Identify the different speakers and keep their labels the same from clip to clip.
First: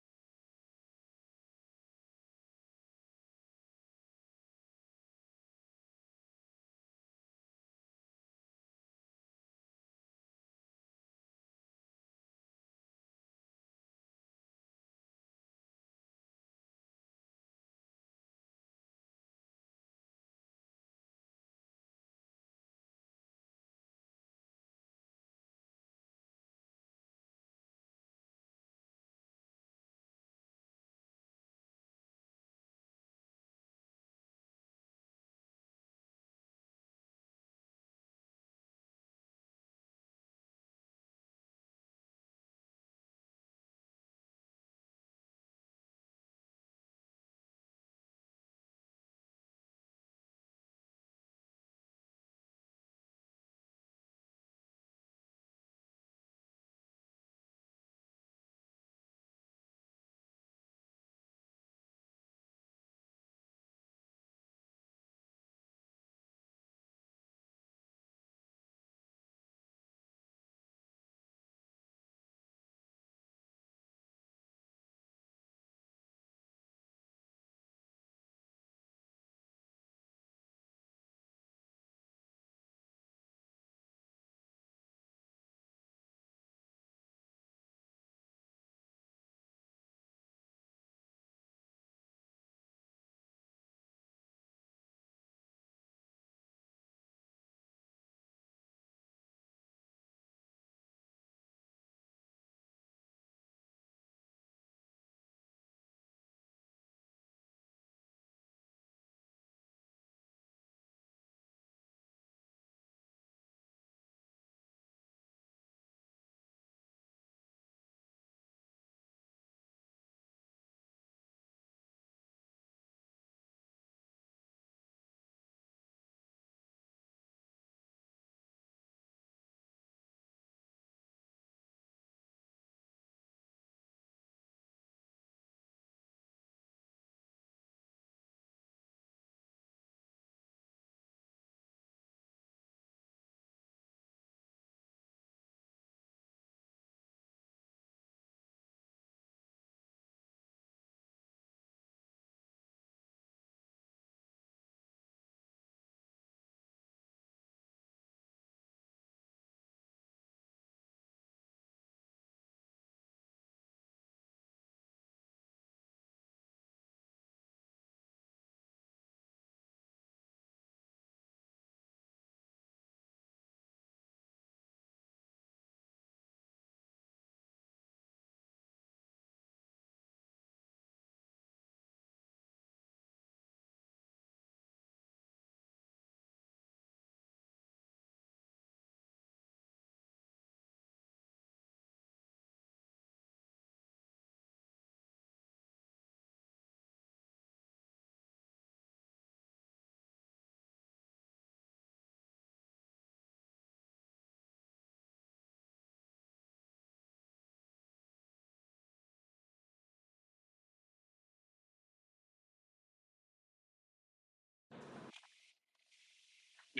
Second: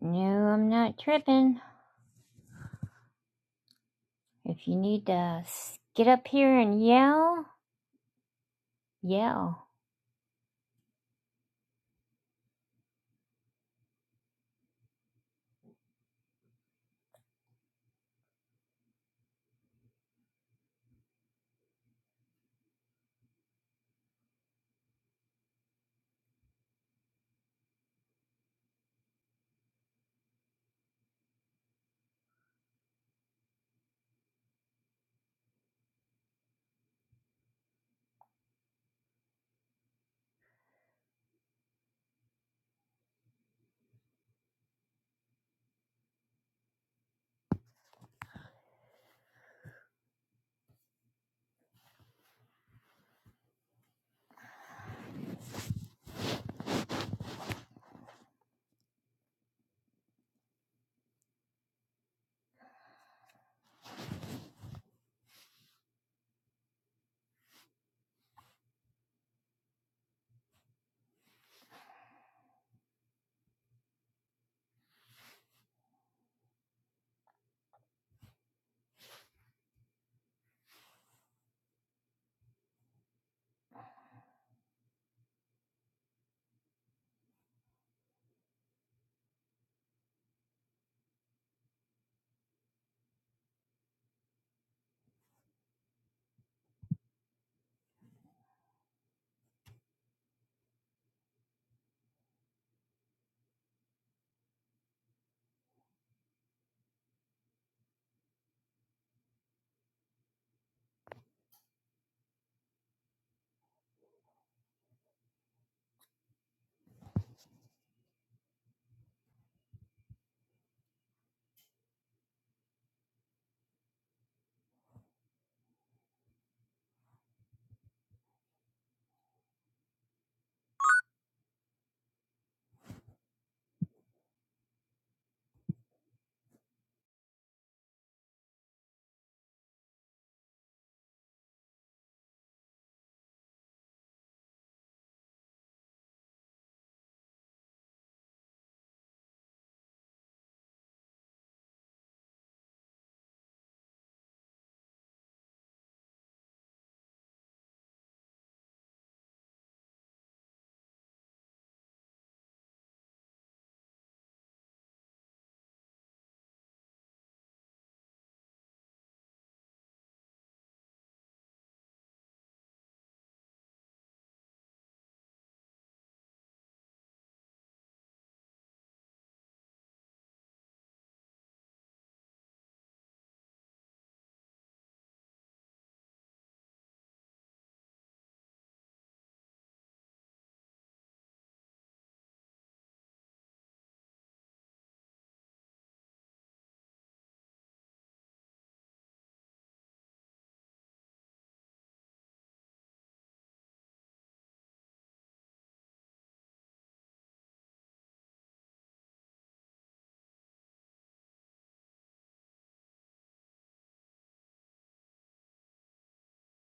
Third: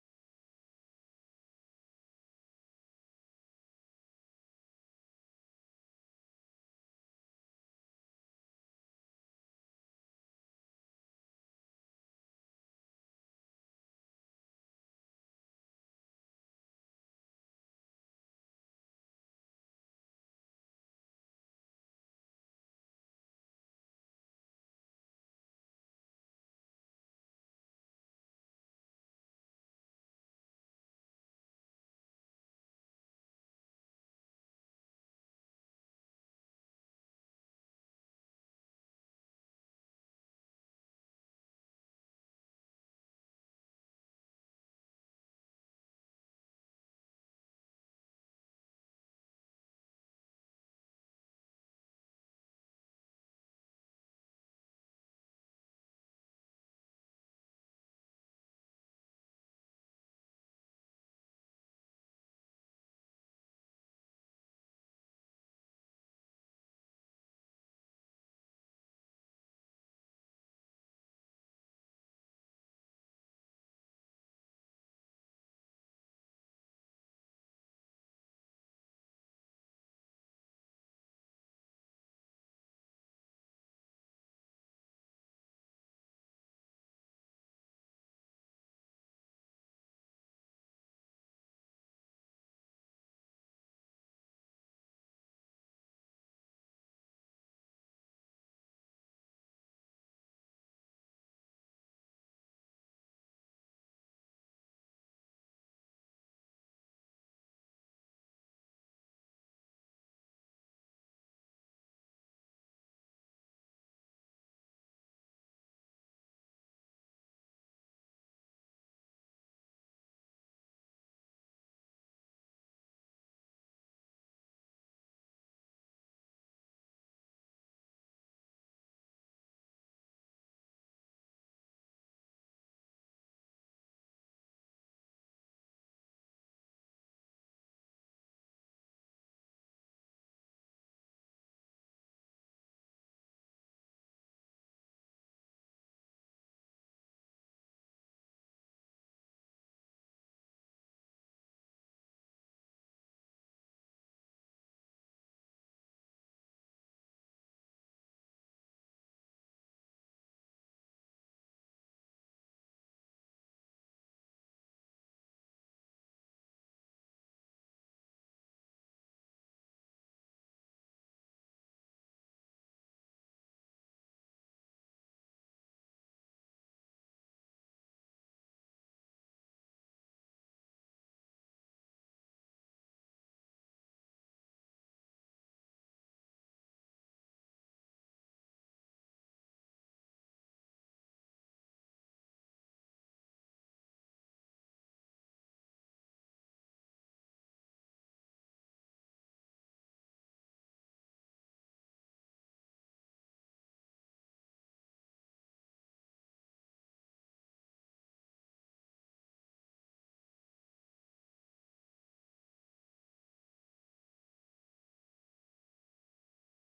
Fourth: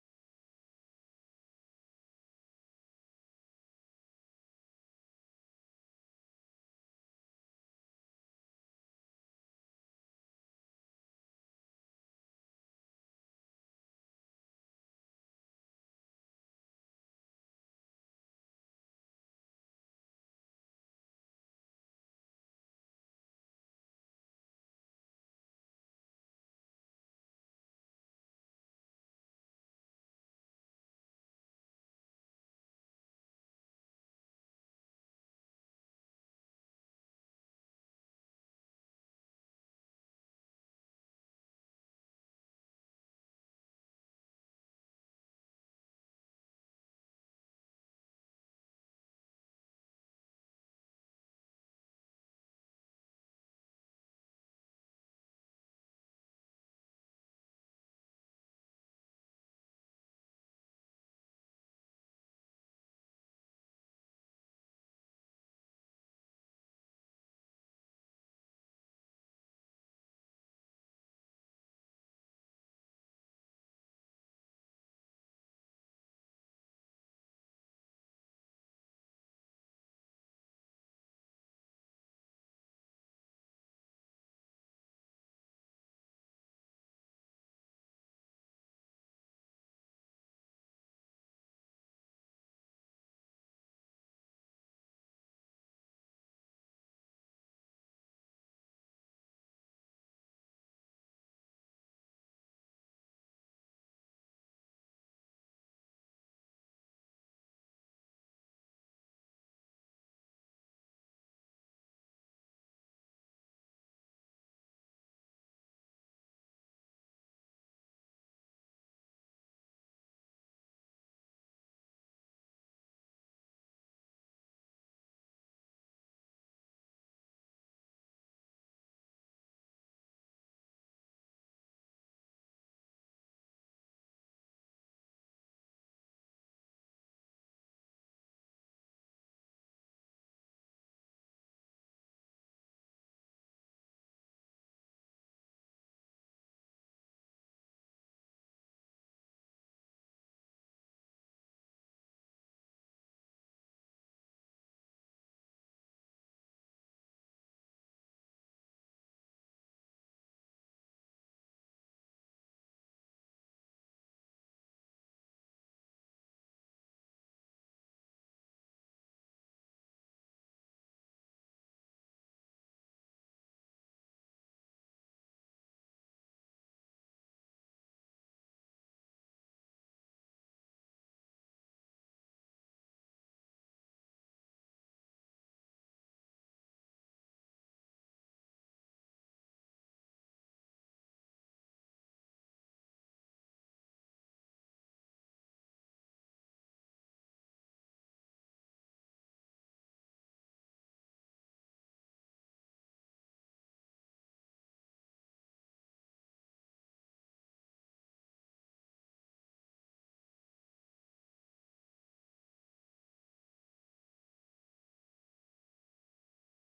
Speaker 1: No, I'm not tripping. If you need to get up here and yell, yell.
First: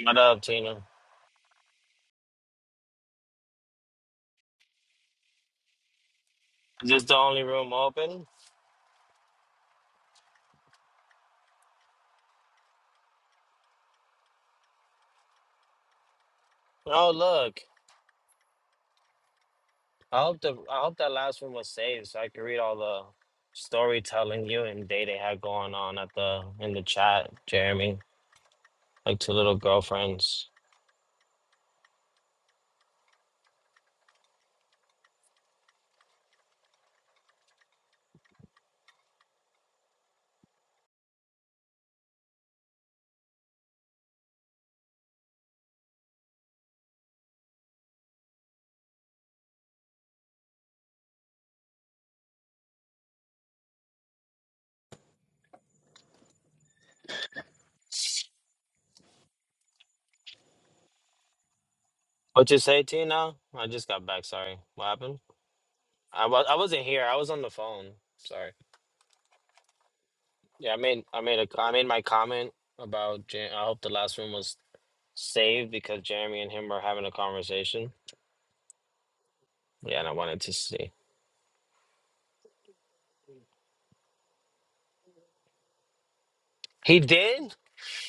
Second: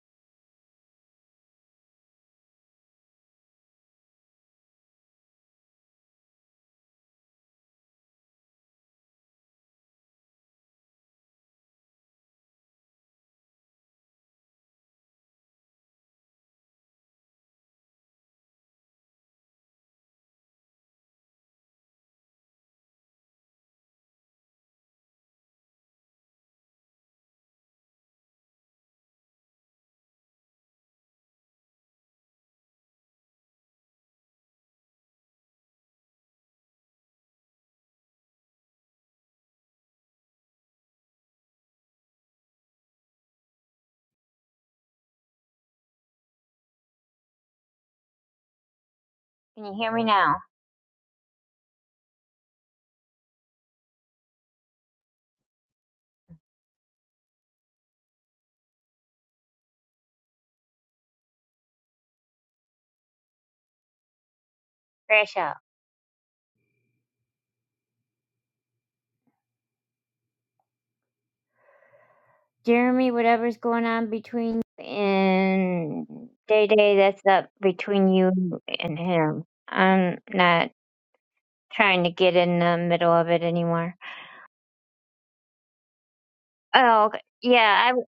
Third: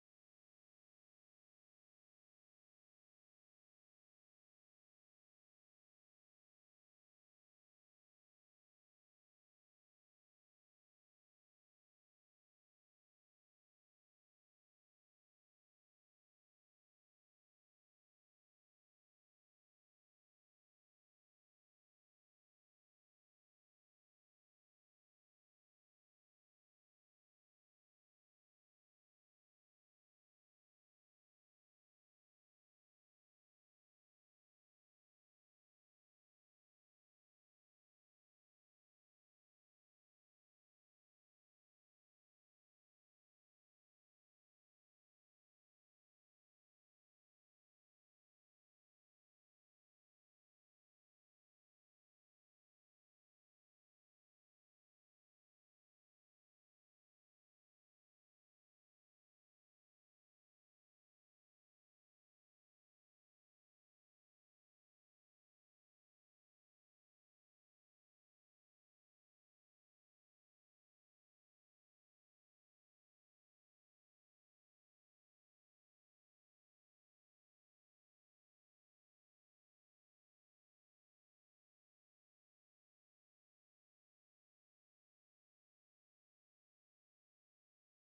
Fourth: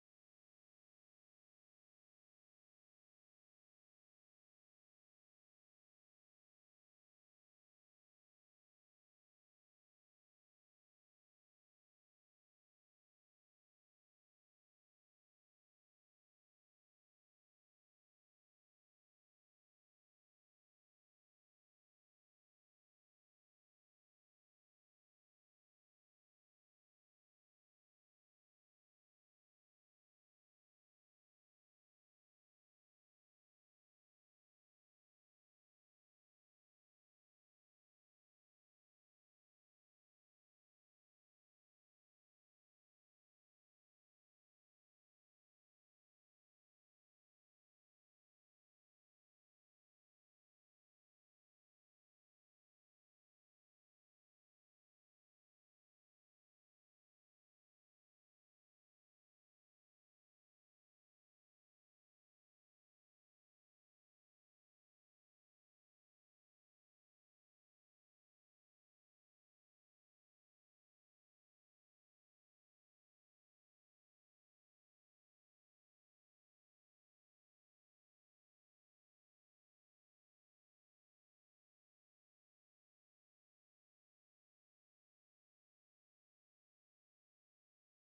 Speaker 2: What up, Tina? Is this the only room open? Oh, look. I hope the I hope that last room was saved so I could read all the storytelling you and Day Day had going on at the in the chat, Jeremy. Like two little girlfriends.
Speaker 1: Can you hear me now?
Speaker 2: What you say, Tina? I just got back. Sorry. What happened?
Speaker 1: Crash out.
Speaker 2: I was I wasn't here. I was on the phone. Sorry. Yeah, I made I made a I made my comment
Speaker 1: Jeremy,
Speaker 2: about. Ja-
Speaker 1: whatever's
Speaker 2: I hope
Speaker 1: going
Speaker 2: the
Speaker 1: on
Speaker 2: last room was
Speaker 1: between you
Speaker 2: saved because
Speaker 1: and
Speaker 2: Jeremy and
Speaker 1: Day
Speaker 2: him were
Speaker 1: Day,
Speaker 2: having a
Speaker 1: that's up
Speaker 2: conversation.
Speaker 1: between you and him.
Speaker 2: Yeah, and I
Speaker 1: I'm
Speaker 2: wanted to
Speaker 1: not
Speaker 2: see.
Speaker 1: trying to get in the middle of it anymore.
Speaker 2: He
Speaker 1: Oh, okay.
Speaker 2: did?
Speaker 1: yeah, I,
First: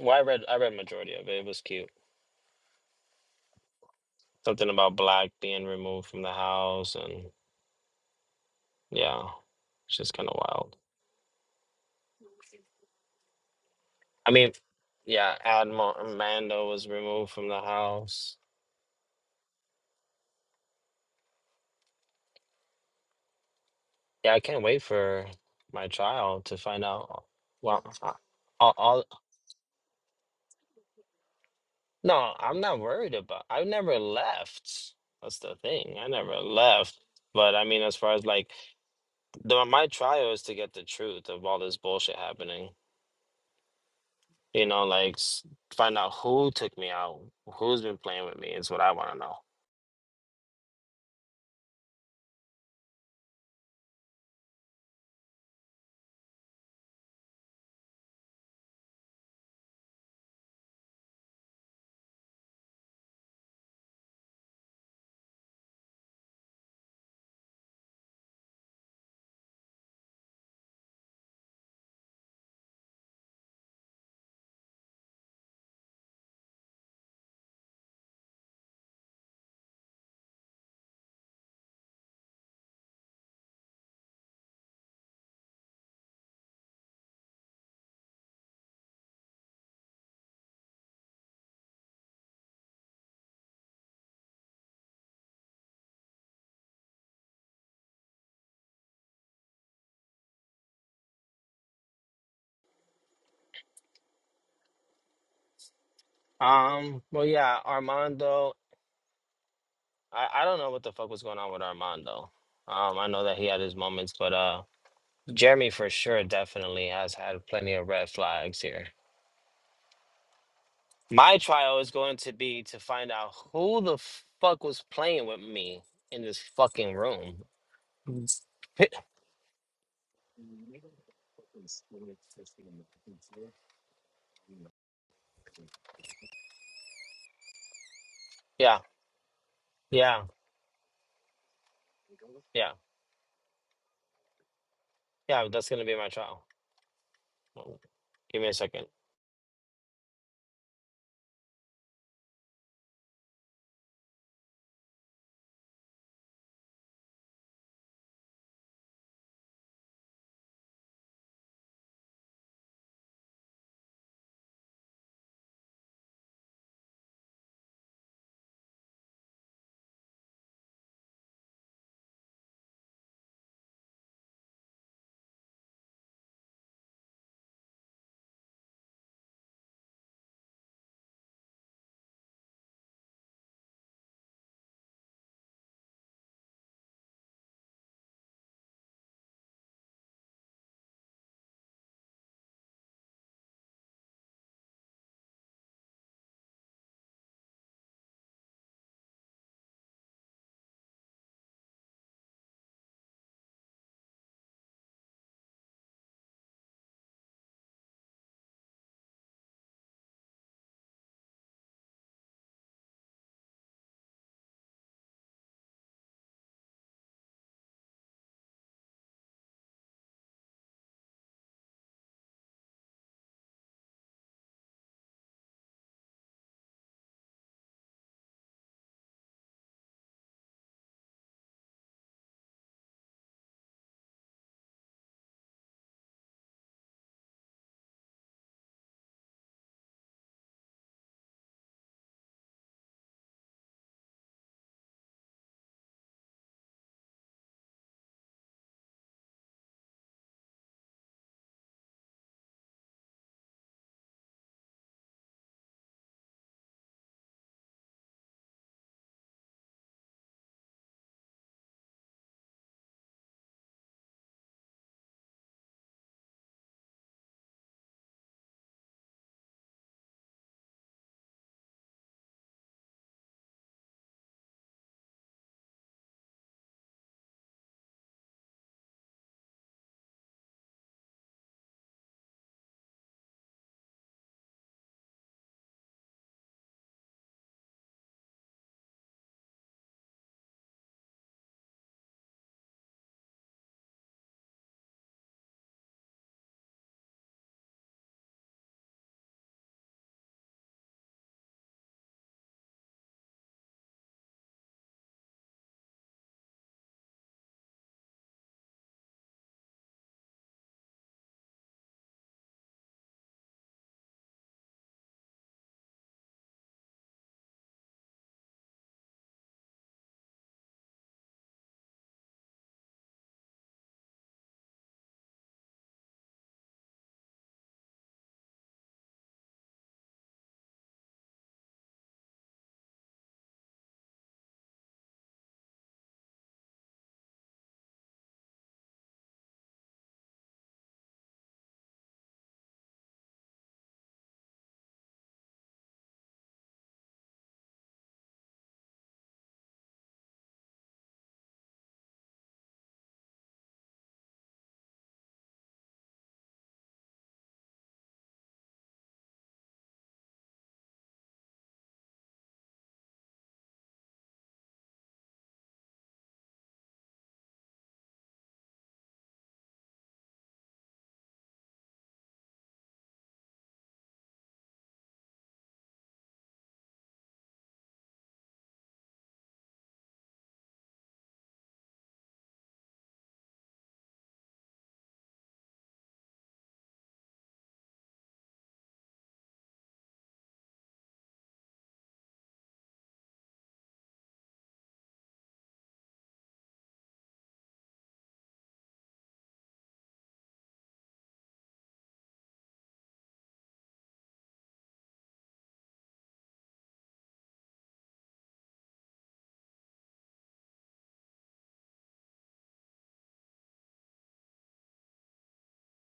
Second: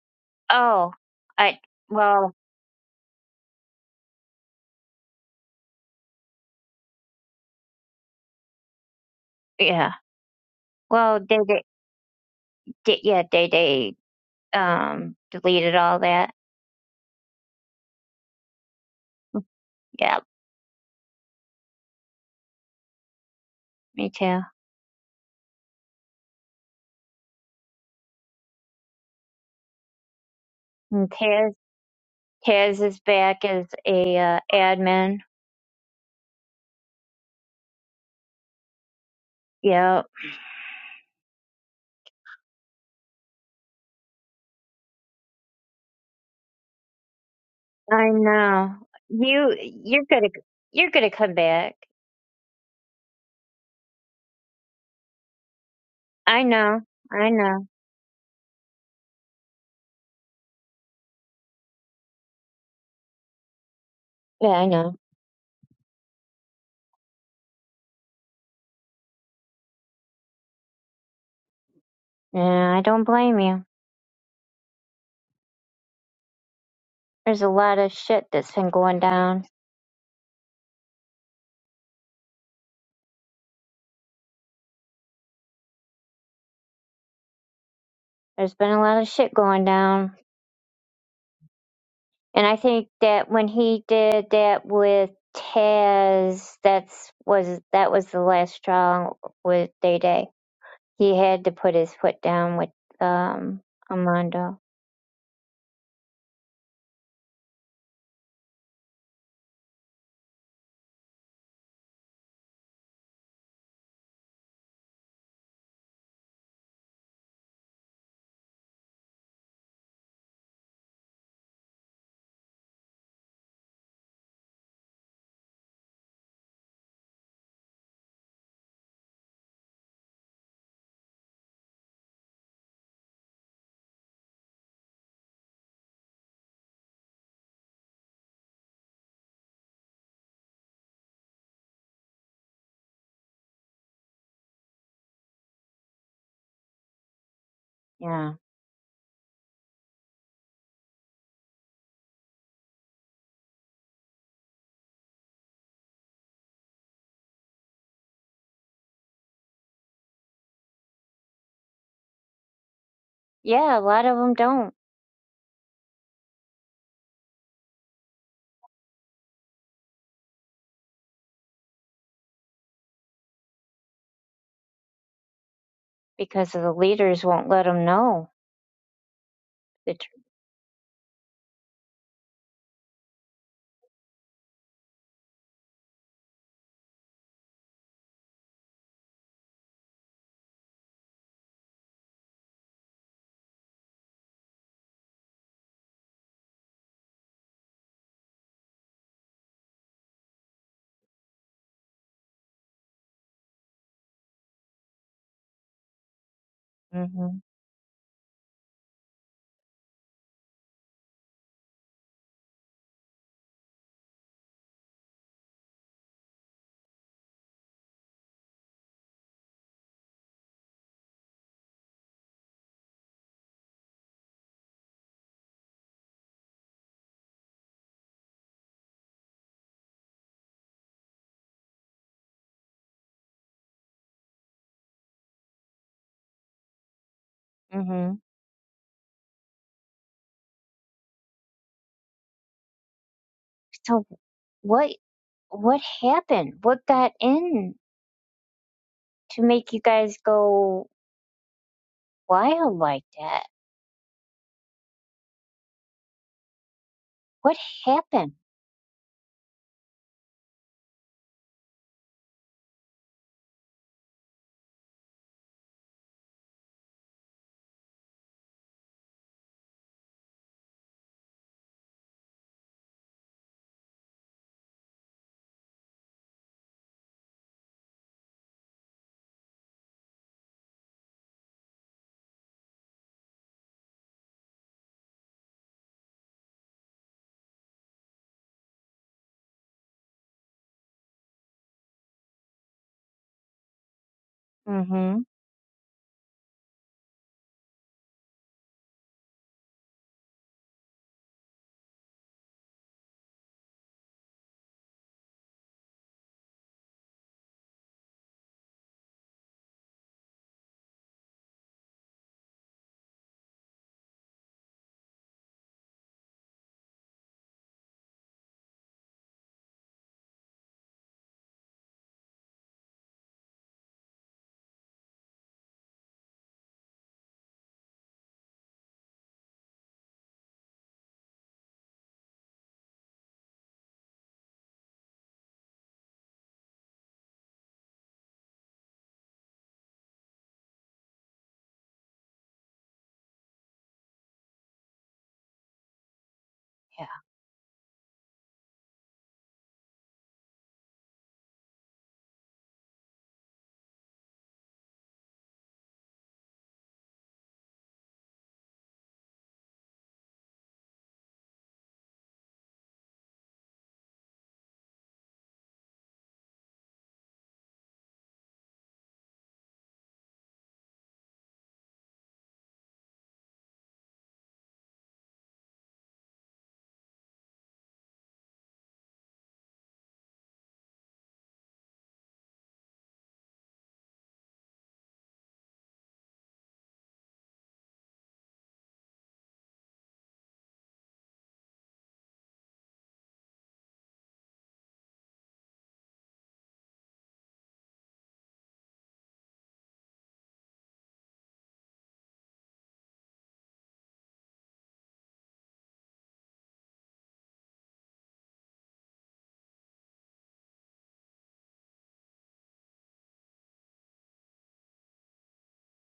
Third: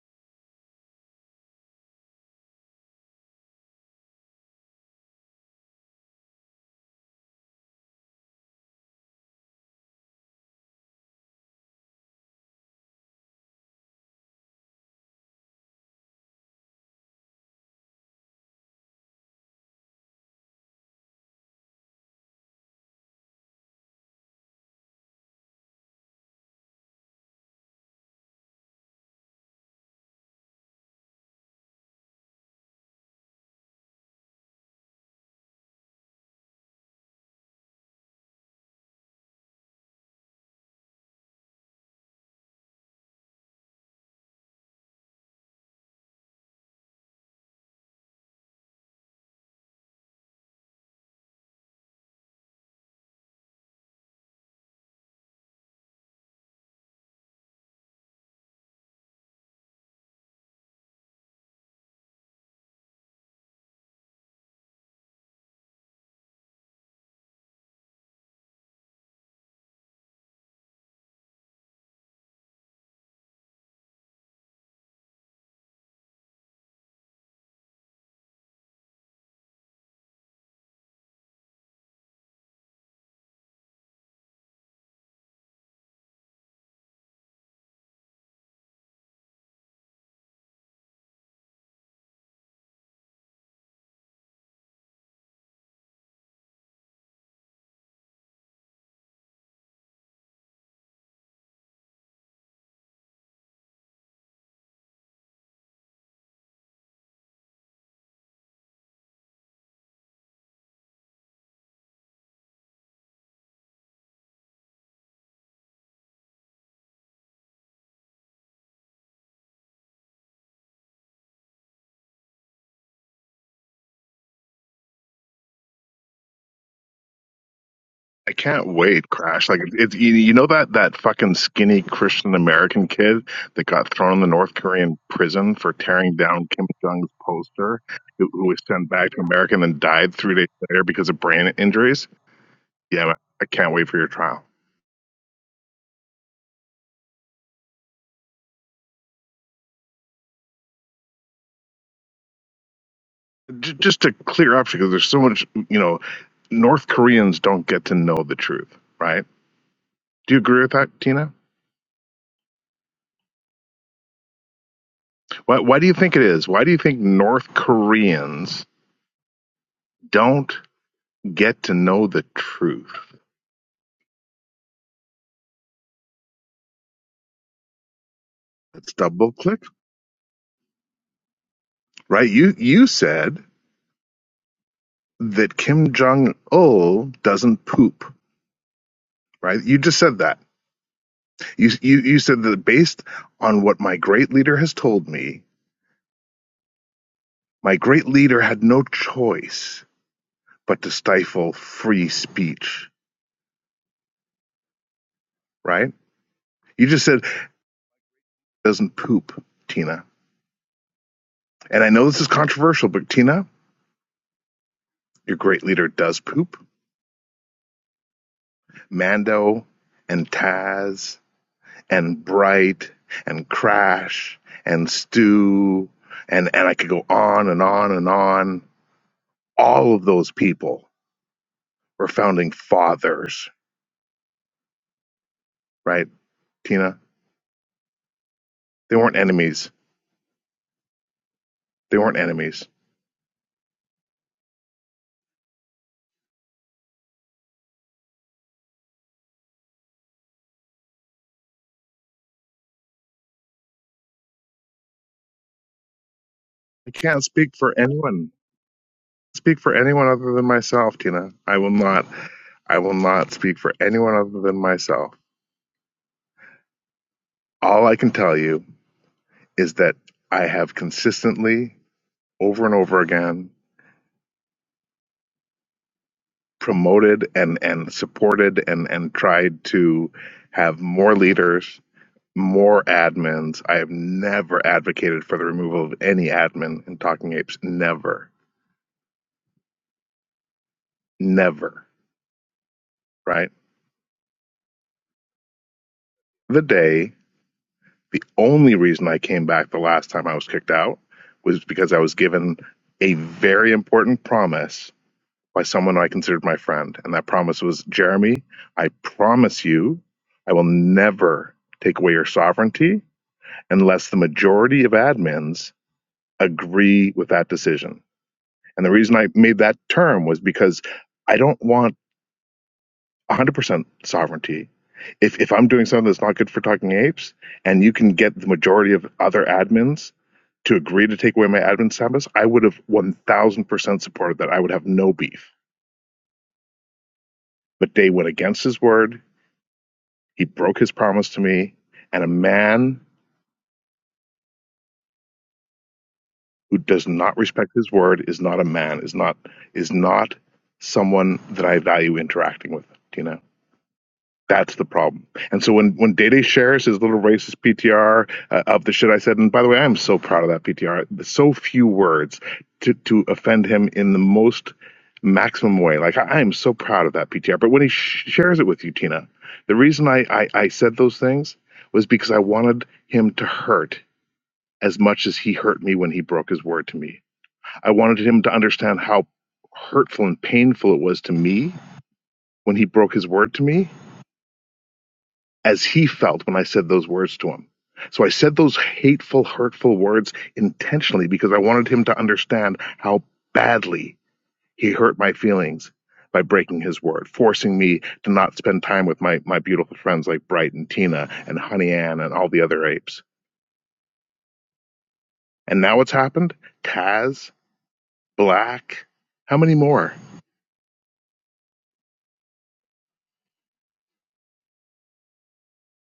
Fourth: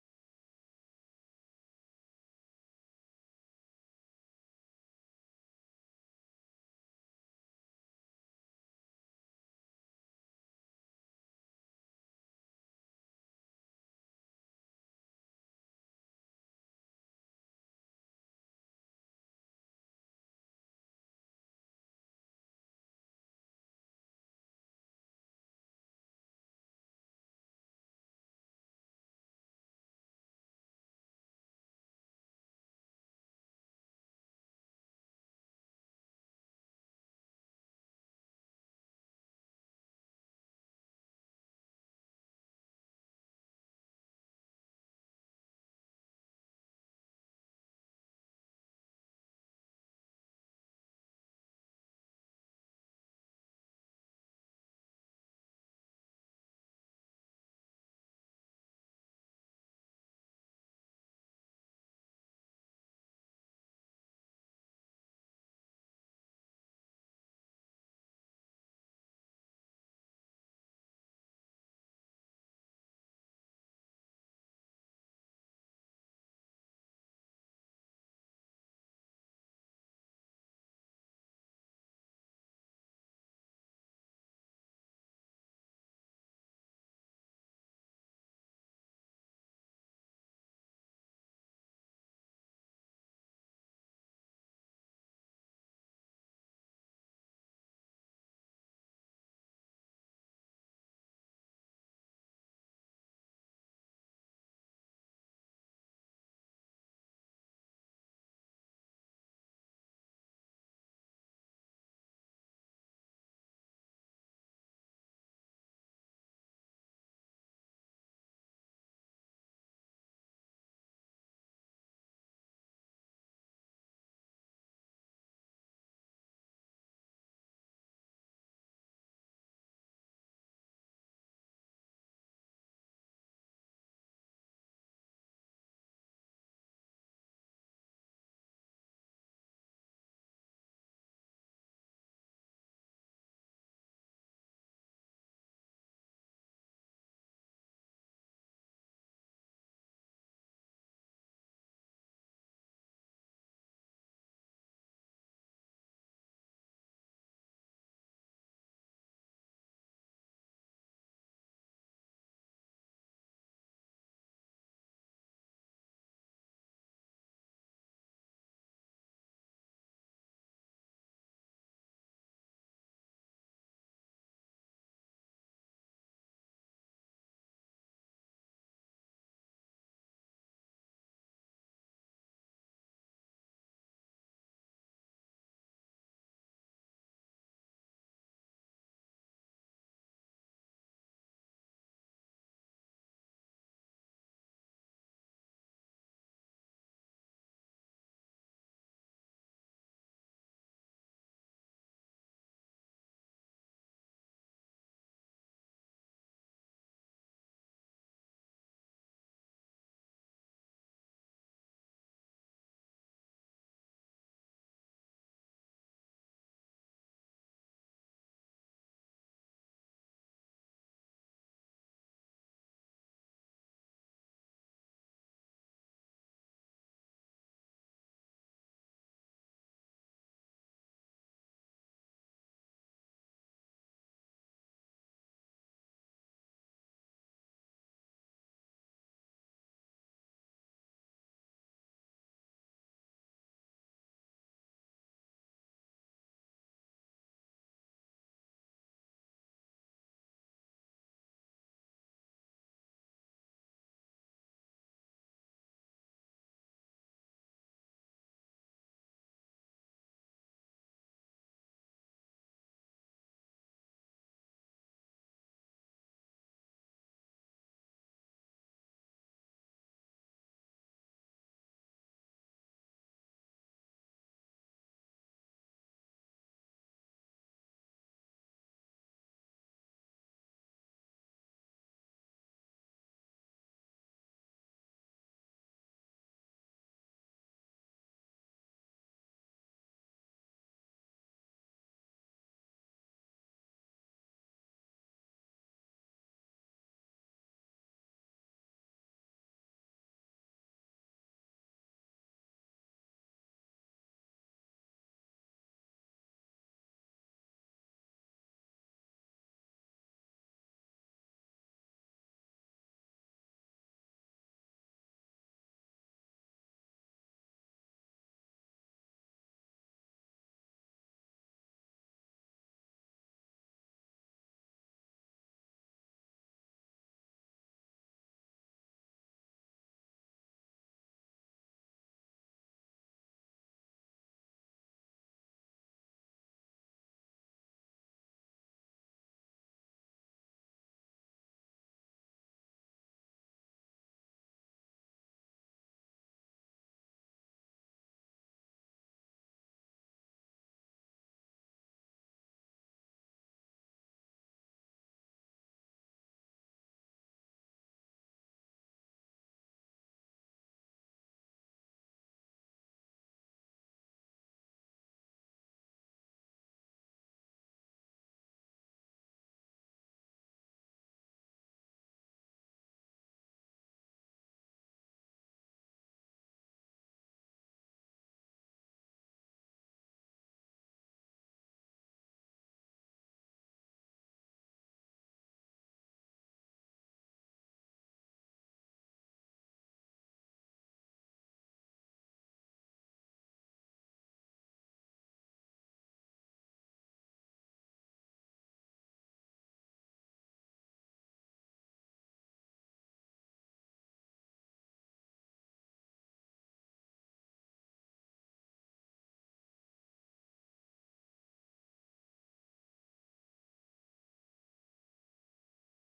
Speaker 2: Well, I read I read
Speaker 1: oh,
Speaker 2: majority of it. It
Speaker 1: I,
Speaker 2: was cute.
Speaker 1: well,
Speaker 2: Something about black being removed from the house, and yeah,
Speaker 1: yeah.
Speaker 2: it's just kind of wild.
Speaker 1: Well, Day Day, Day- yeah, Day Day,
Speaker 2: I mean,
Speaker 1: um,
Speaker 2: yeah,
Speaker 1: deleted all
Speaker 2: Admiral
Speaker 1: that.
Speaker 2: Mando was removed from the house.
Speaker 1: Yeah, me
Speaker 2: Yeah, I
Speaker 1: too.
Speaker 2: can't wait for my child to find out. Well, I- all, all
Speaker 1: Okay.
Speaker 2: no, I'm not
Speaker 1: Taz is
Speaker 2: worried
Speaker 1: back
Speaker 2: about. I
Speaker 1: as
Speaker 2: never
Speaker 1: a uh,
Speaker 2: left.
Speaker 1: admin.
Speaker 2: That's the thing. I never left. But I mean, as far as like the, my
Speaker 1: Yep,
Speaker 2: trial is to get the truth of all this bullshit happening. You know, like s- find out who took me out, who's been
Speaker 1: I
Speaker 2: playing with me is
Speaker 1: know.
Speaker 2: what I want to know.
Speaker 1: You you're gonna you're gonna come back. I know. I know. Yeah, I know. Yeah, I don't blame you. There's a lot of shit that's been going down. There's been a lot of shit going down, and I think that when he did that with Taz, that's was that was the last straw with Day Day. He had to put his foot down with um Armando.
Speaker 2: Um, well, yeah, Armando. I I don't know what the fuck was going on with Armando. Um, I know that he had his moments, but uh, Jeremy for sure definitely has had plenty of red flags here. My trial is going to be to find out who the fuck was playing with me in this fucking room.
Speaker 3: I can't wait, Crash. Like it's you, you know that that fucking skinny Christian American kid that got thrown in the North Korean prison for tearing down Kim Jong's poster, who, who was
Speaker 2: yeah,
Speaker 3: sent back to America and then died
Speaker 2: yeah,
Speaker 3: three days later because of brain injuries.
Speaker 2: yeah,
Speaker 3: Yeah, man, I can't wait for your trial.
Speaker 2: yeah. That's gonna be my trial.
Speaker 1: Yeah
Speaker 2: Give me a second.
Speaker 3: J- just to clear up, because there's so much, you know, North Koreans don't get to know the truth, right? Do you agree with that, Tina?
Speaker 1: Yeah, a lot of them don't
Speaker 3: Why, why do you think it is? Why do you think North Koreans don't get to know the truth?
Speaker 1: because of the leaders won't let them know
Speaker 3: Let's double click.
Speaker 1: the truth.
Speaker 3: Right? You you said that Kim Jong Il doesn't poop. Right? You just said that. You you you said that based on what my great leader has told me, my great leader had no choice but to stifle free speech. Right? You just said
Speaker 1: Mhm.
Speaker 3: doesn't poop, Tina. And I know this is controversial, but Tina, your great leader does poop. Mando and Taz and bright and crash and stew and and I could go on and on and on. All of those people were founding fathers, right, Tina?
Speaker 1: Mhm.
Speaker 3: They weren't enemies. They weren't enemies.
Speaker 1: So what what happened? What got in to make you guys go wild like that?
Speaker 3: I can't speak
Speaker 1: What
Speaker 3: for anyone.
Speaker 1: happened?
Speaker 3: Speak for anyone other than myself, Tina. I will not I will not speak for anyone other than myself. All I can tell you is that I have consistently, over and over again, promoted and and supported and and tried to have more leaders more admins i have never advocated for the removal of any admin in talking apes never never right
Speaker 1: Mhm.
Speaker 3: the day the only reason i came back the last time i was kicked out was because i was given a very important promise by someone i considered my friend and that promise was jeremy i promise you i will never take away your sovereignty unless the majority of admins agree with that decision. And the reason I made that term was because I don't want 100% sovereignty. If, if I'm doing something that's not good for talking apes and you can get the majority of other admins to agree to take away my admin status, I would have 1000% supported that. I would have no beef. But Day went against his word. He broke his promise to me. And a man who
Speaker 1: Yeah.
Speaker 3: does not respect his word is not a man is not is not someone that i value interacting with you know that's the problem and so when when Dede shares his little racist ptr uh, of the shit i said and by the way i'm so proud of that ptr so few words to to offend him in the most maximum way like i, I am so proud of that ptr but when he sh- shares it with you tina the reason I, I i said those things was because i wanted him to hurt as much as he hurt me when he broke his word to me I wanted him to understand how hurtful and painful it was to me when he broke his word to me, as he felt when I said those words to him. So I said those hateful, hurtful words intentionally because I wanted him to understand how badly he hurt my feelings by breaking his word, forcing me to not spend time with my, my beautiful friends like Bright and Tina and Honey Ann and all the other apes. And now what's happened? Taz, Black, how many more?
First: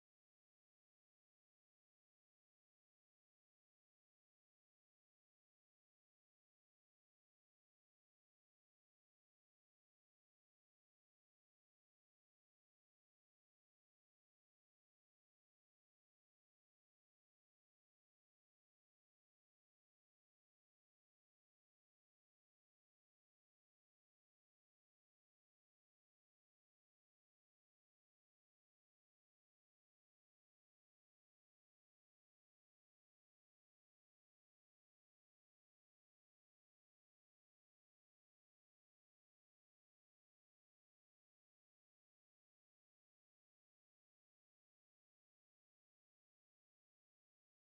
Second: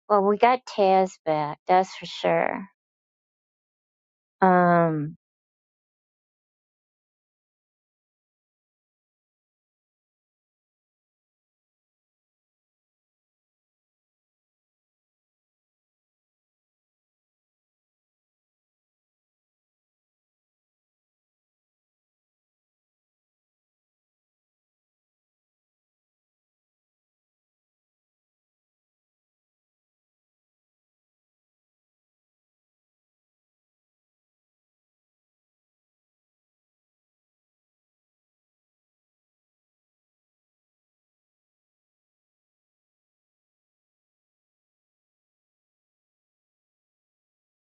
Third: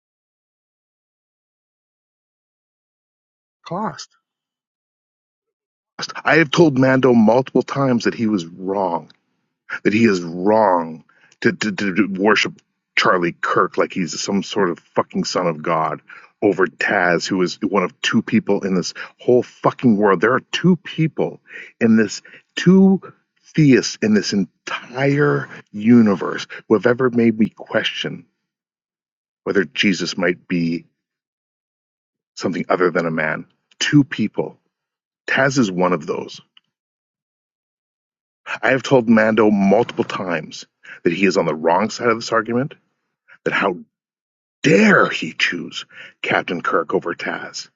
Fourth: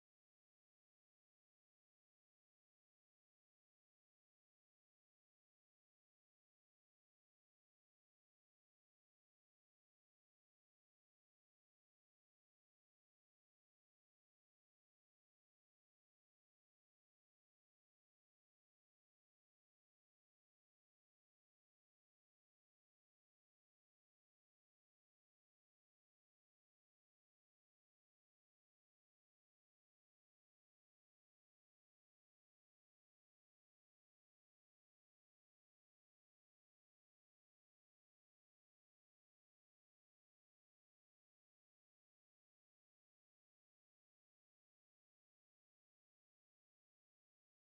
Speaker 1: Well, we got Taz back, that's for sure.
Speaker 3: Cost.
Speaker 1: Um
Speaker 3: I have told Mando multiple times that he was wrong, that he is wrong to, to, to, worship Charlie Kirk like he's some sort of fucking son of God over Taz, who is one of two people in this whole fucking world. There are two people in this, two theists in this entire universe who have ever made me question whether Jesus might be something other than a man. Two people. Taz is one of those. I have told Mando multiple times that he is on the wrong side of this argument, that how dare he choose Captain Kirk over Taz.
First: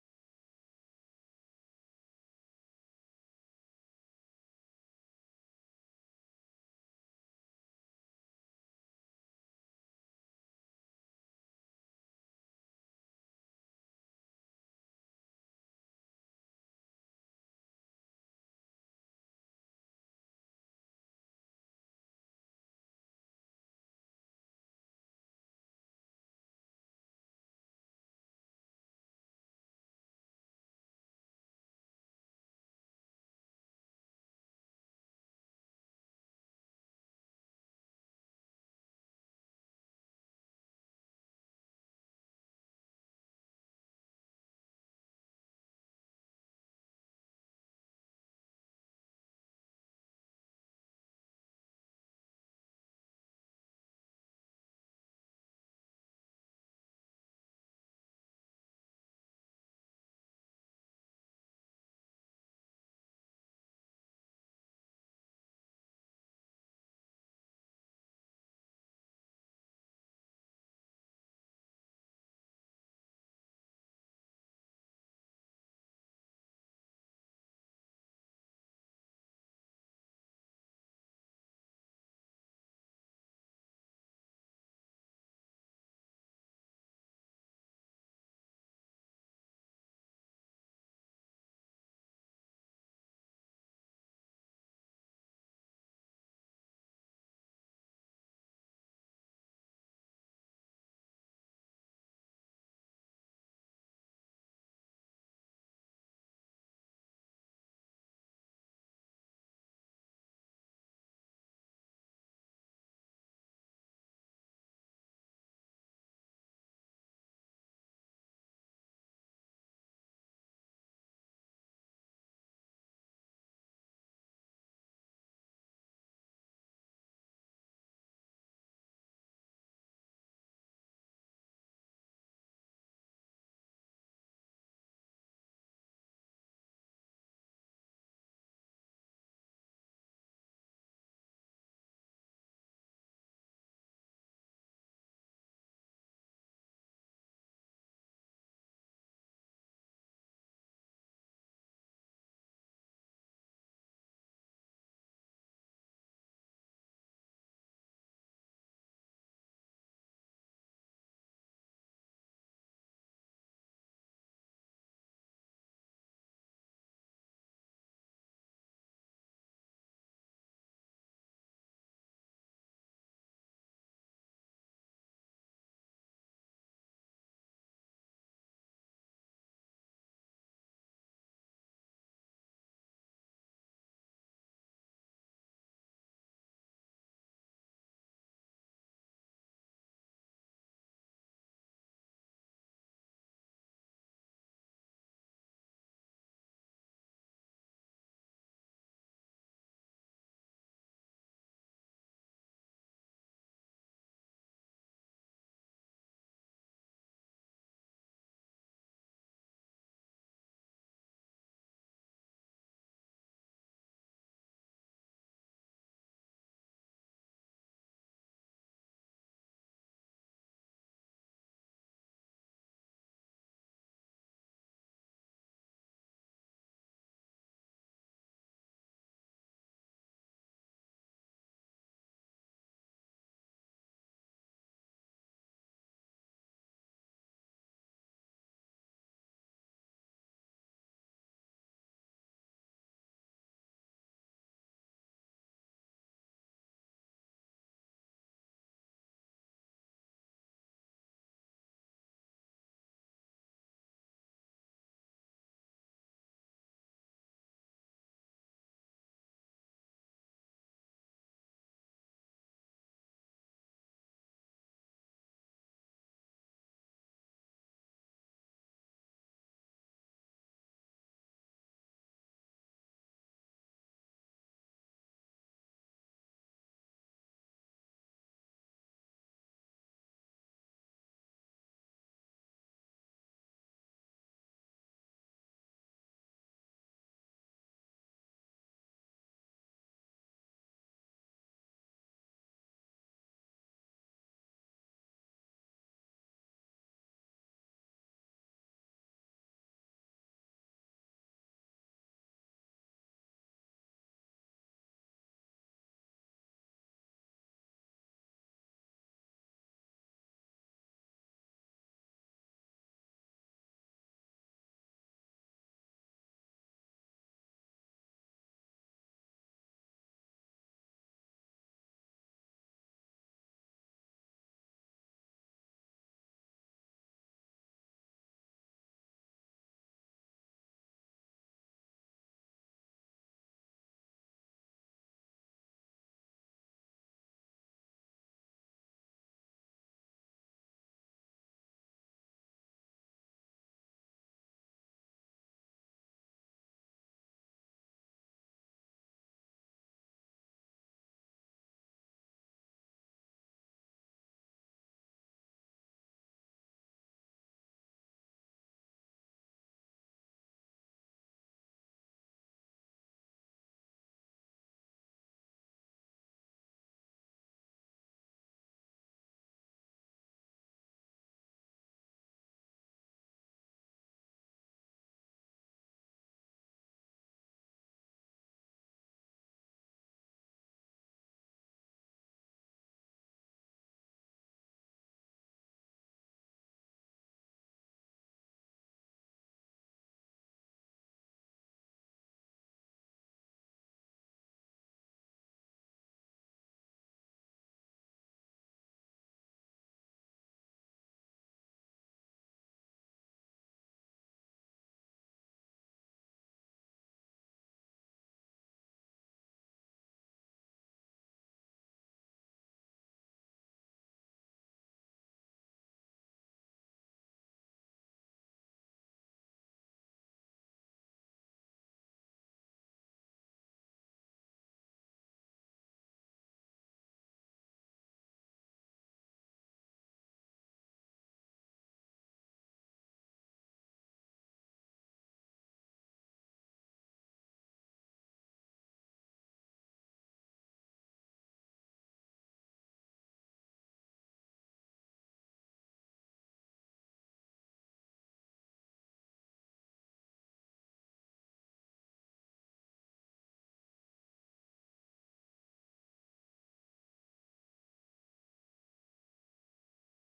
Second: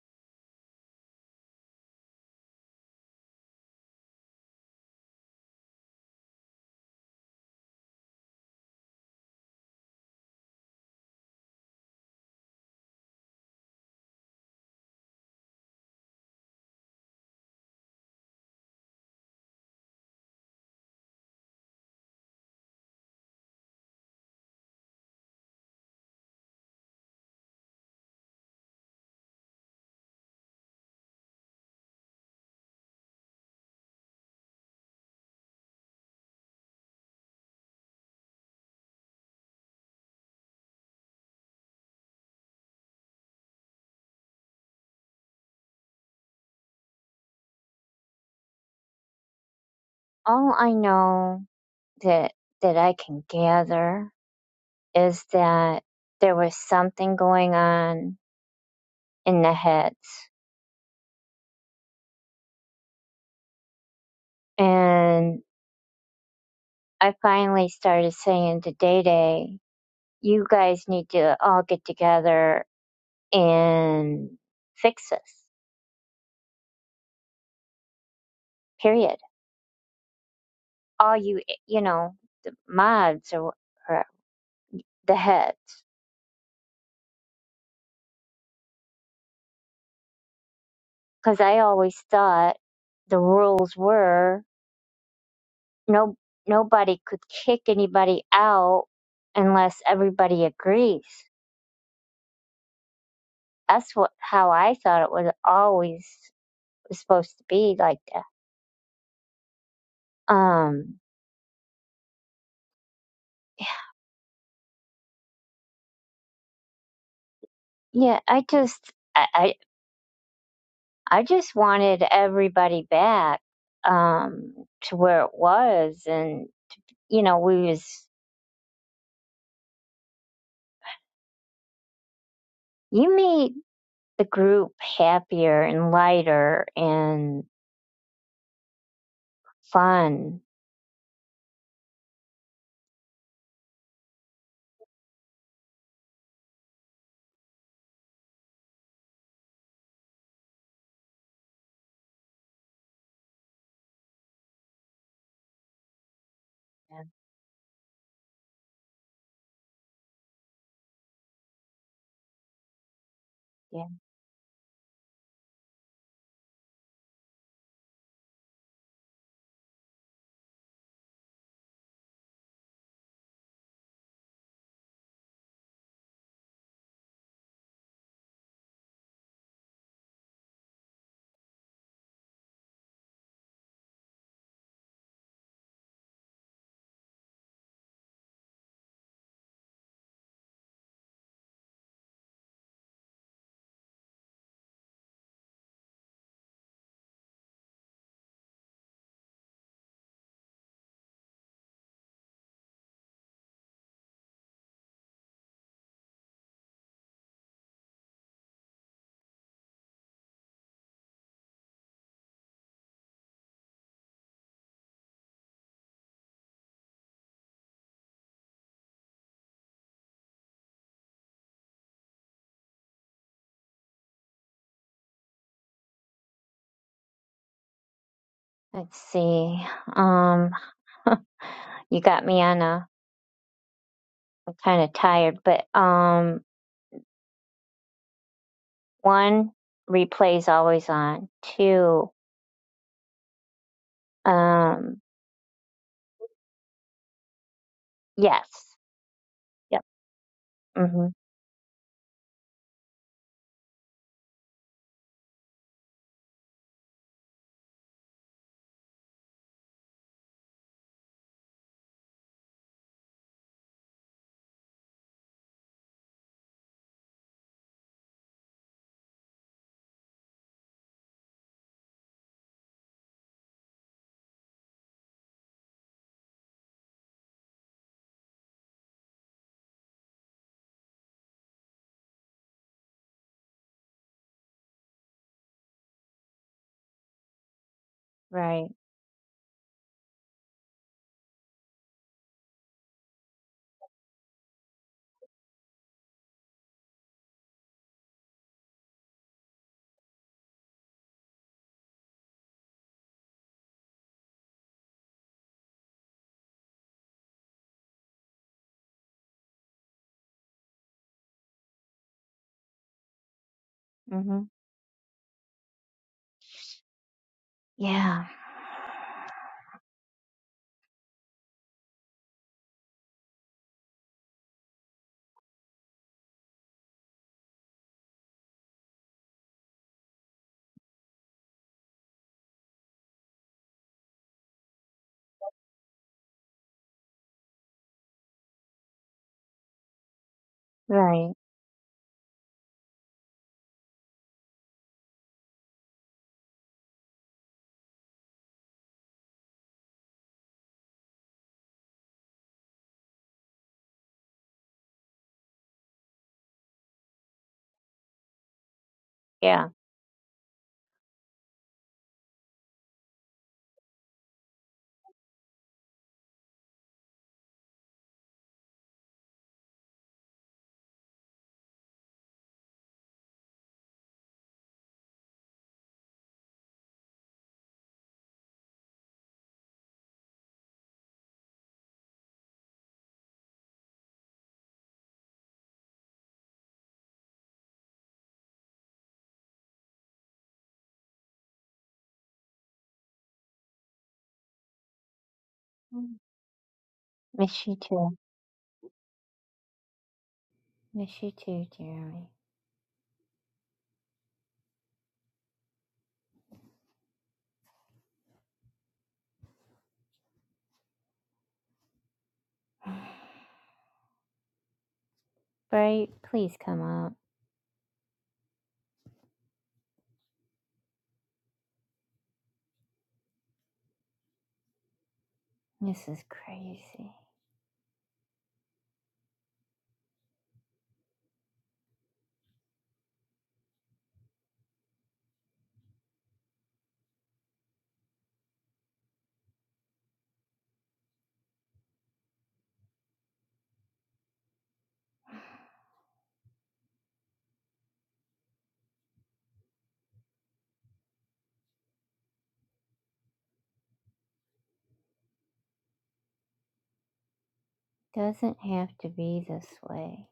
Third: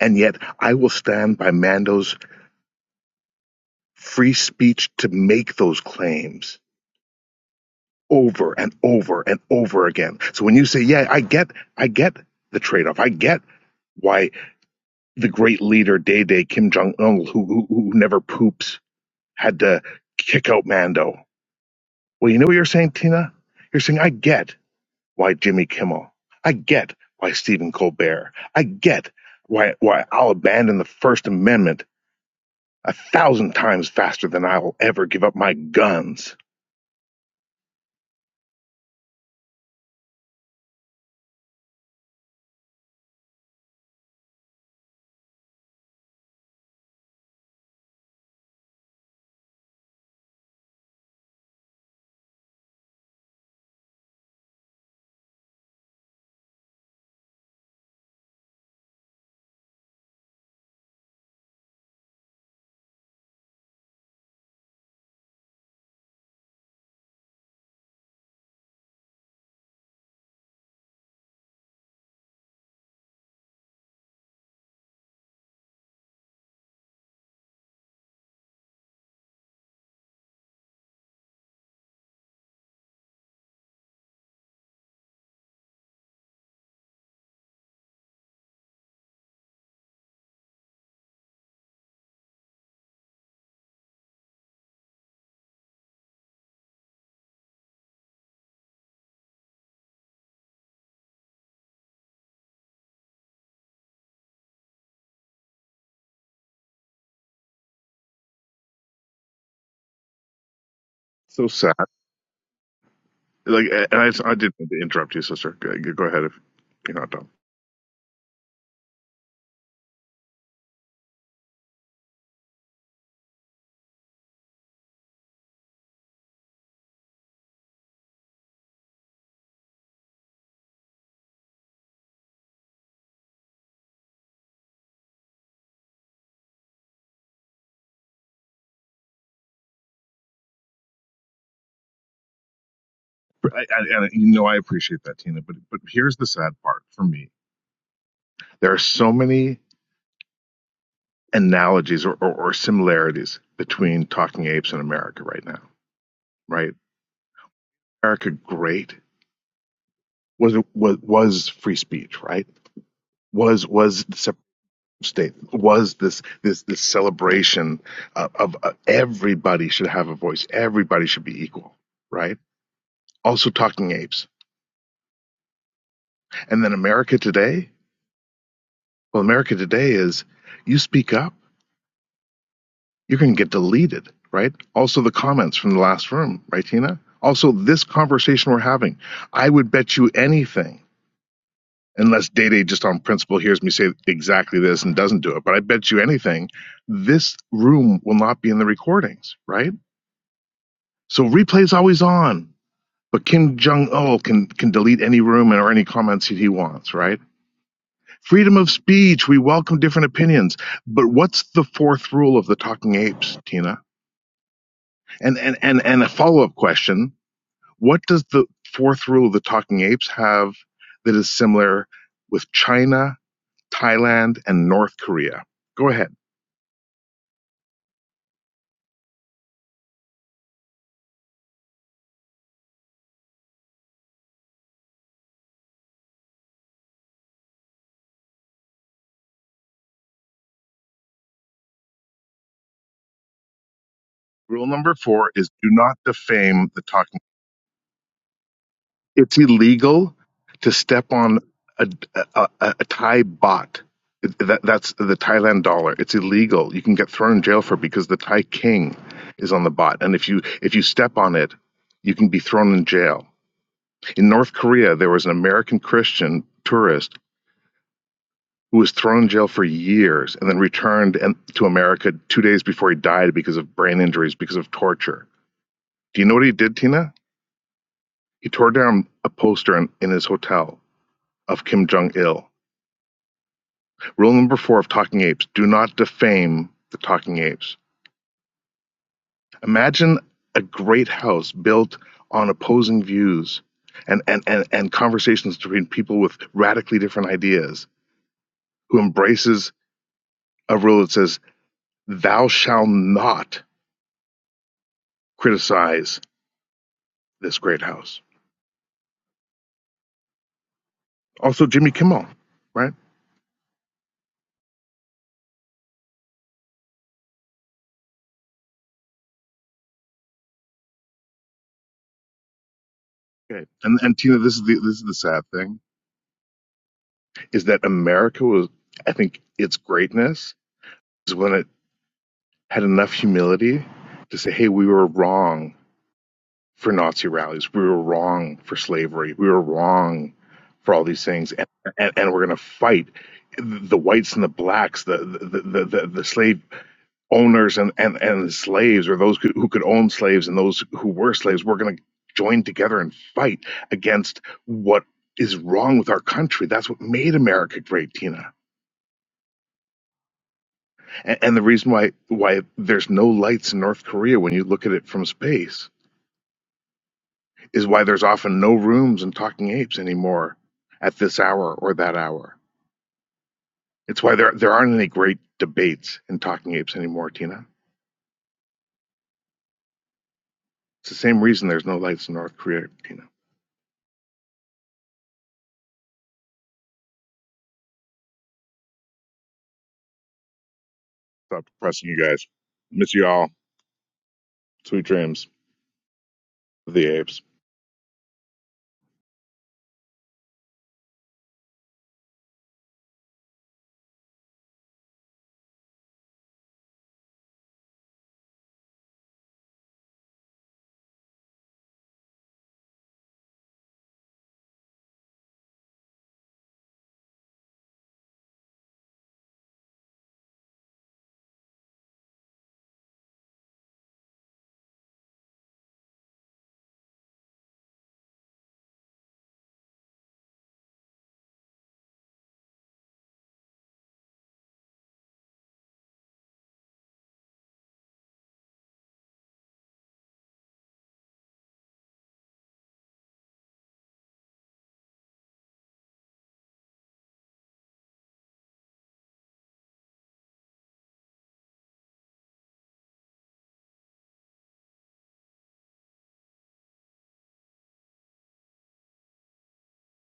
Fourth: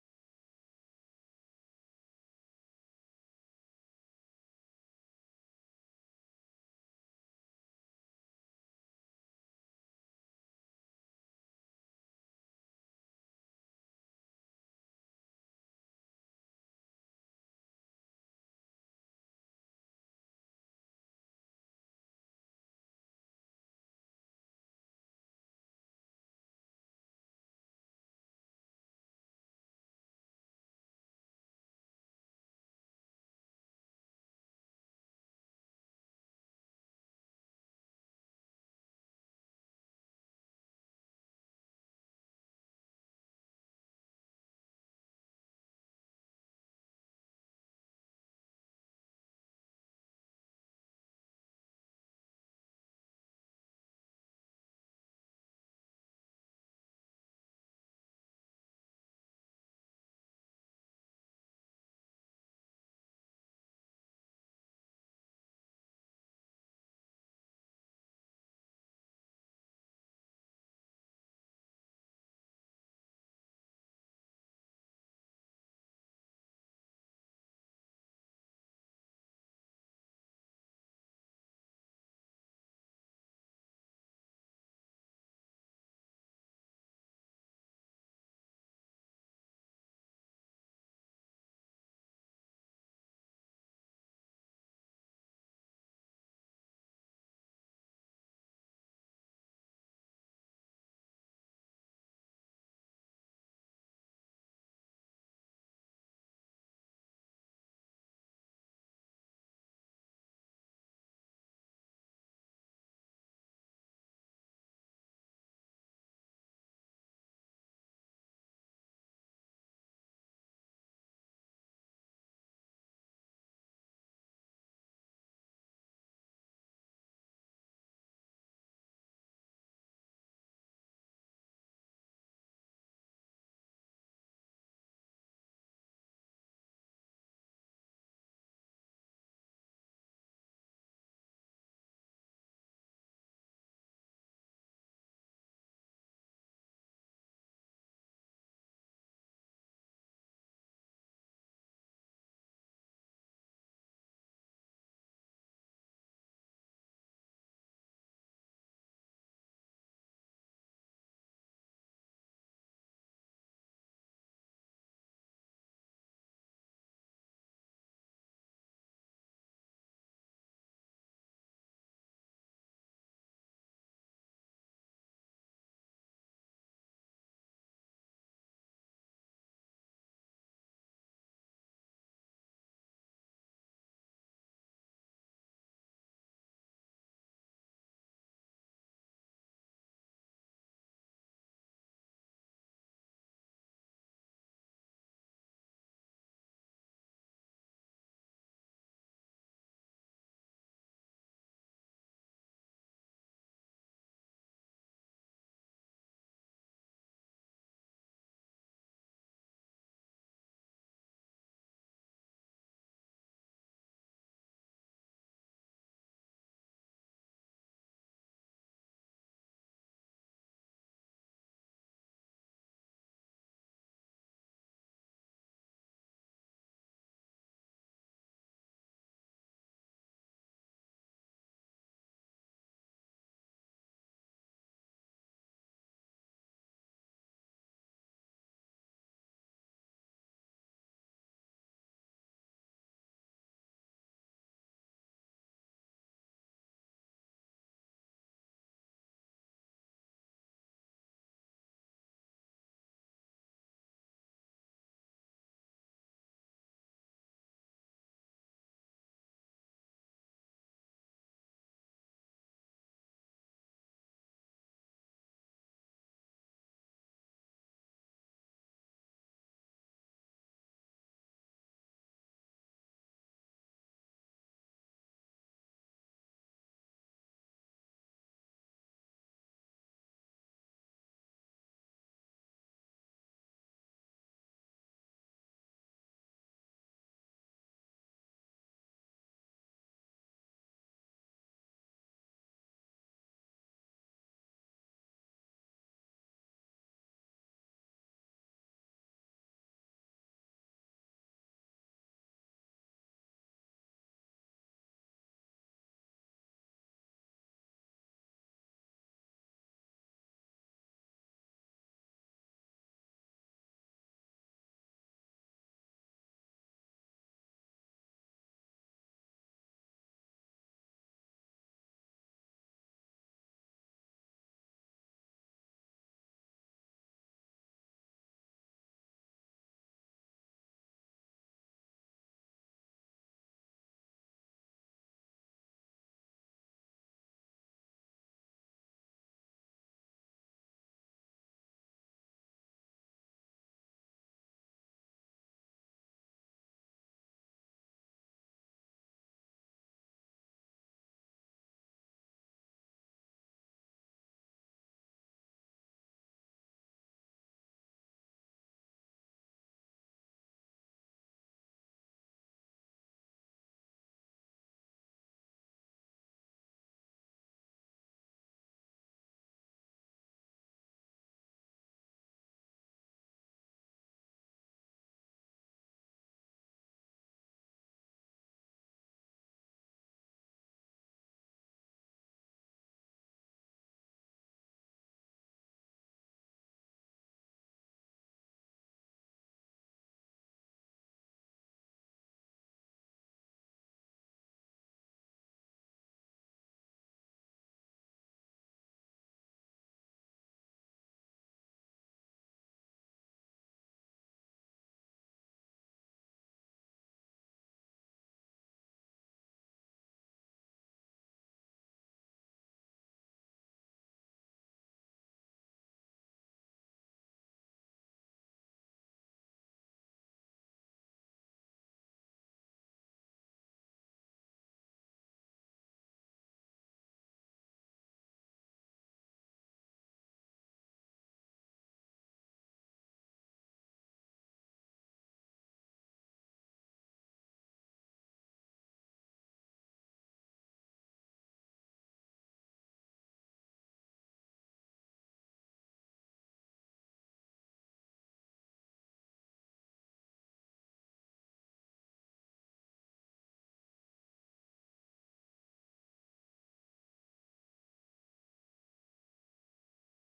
Speaker 3: And yet I will stand by Mando's free speech to make those claims over and over and over again. So when you say, yeah, I get, I get the trade-off. I get why the great leader Day Day Kim Jong Un, who, who who never poops, had to kick out Mando. Well, you know what you're saying, Tina. You're saying I get. why Jimmy Kimmel. I get why Stephen Colbert. I get why, why I'll abandon the First Amendment a thousand times faster than I will ever give up my guns.
Speaker 1: all I know that that I can gather is that there was something going on in the heads. and. I finally started saying to Day Day, you guys need to all get together and fix this, period. All you, you know, the mods or, or the heads. Because I always thought the rules were no nobody could kick anybody out unless everybody agrees. That's what how I thought it was always was supposed to be like that. Um,
Speaker 3: So sad. Like, and I, I didn't mean to interrupt you, sister. Go, ahead if you're not done.
Speaker 1: yeah, I just I, I I just wanted everybody back um, to where it was, and you know, we was you made the group happier and lighter and fun.
Speaker 3: I, I, and you know, I appreciate that, Tina. But but here's the sad part for me: there are so many analogies or, or, or similarities between Talking Apes and America right now. Right?
Speaker 1: Yeah.
Speaker 3: America, great was was was free speech, right? was
Speaker 1: yeah.
Speaker 3: was the separate state was this this this celebration of, of uh, everybody should have a voice everybody should be equal right also talking apes and then america today well america today is you speak up you're going to get deleted right also the comments from the last room right tina also this conversation we're having i would bet you anything unless Day Day just on principle hears me say exactly this and doesn't do it. But I bet you anything, this room will not be in the recordings, right? So replay's always on. But Kim Jong Il can can delete any room or any comments that he wants, right? Freedom of speech. We welcome different opinions. But what's the fourth rule of the Talking Apes, Tina? And and and and a follow up question: What does the fourth rule of the Talking Apes have that is similar with China Thailand, and North Korea. Go ahead.
Speaker 1: Let's see. Um, you got me on a. I'm kind of tired, but um, one replays always on. Two.
Speaker 3: Rule number
Speaker 1: Um.
Speaker 3: four is do not defame the talking.
Speaker 1: Yes.
Speaker 3: It's
Speaker 1: Yep.
Speaker 3: illegal to
Speaker 1: Mhm.
Speaker 3: step on a, a, a, a Thai bot. That, that's the Thailand dollar. It's illegal. You can get thrown in jail for it because the Thai king is on the bot, and if you if you step on it, you can be thrown in jail. In North Korea, there was an American Christian tourist who was thrown in jail for years and then returned and, to America two days before he died because of brain injuries, because of torture. Do you know what he did, Tina? He tore down a poster in, in his hotel of Kim Jong il. Rule number four of Talking Apes do not defame the Talking Apes.
Speaker 1: Right.
Speaker 3: Imagine a great house built on opposing views and, and, and, and conversations between people with radically different ideas who embraces a rule that says, Thou shalt not criticize this great house. Also, Jimmy Kimmel, right?
Speaker 1: Mhm. Yeah.
Speaker 3: Okay. And and Tina, this is the this is the sad thing. Is that America was, I think, its greatness is when it had enough humility to say, hey, we were wrong for Nazi rallies. We were wrong for slavery. We were wrong for all these
Speaker 1: Right.
Speaker 3: things. And, and, and we're going to fight the whites and the blacks, the, the, the, the, the slave owners and, and, and slaves, or those who could own slaves and those who were slaves, we're going to join together and fight against what is wrong with our country. That's what made America great, Tina.
Speaker 1: Yeah.
Speaker 3: And, and the reason why why there's no lights in North Korea when you look at it from space is why there's often no rooms in Talking Apes anymore at this hour or that hour. It's why there there aren't any great debates in Talking Apes anymore, Tina. It's the same reason there's no lights in North Korea, Tina. Stop depressing you guys. Miss you all. Sweet dreams
Speaker 1: Mm.
Speaker 3: the apes.
Speaker 1: Miss you too. Miss you too, Jeremy. Bright, please come up. This is crazy. Doesn't have to be this way.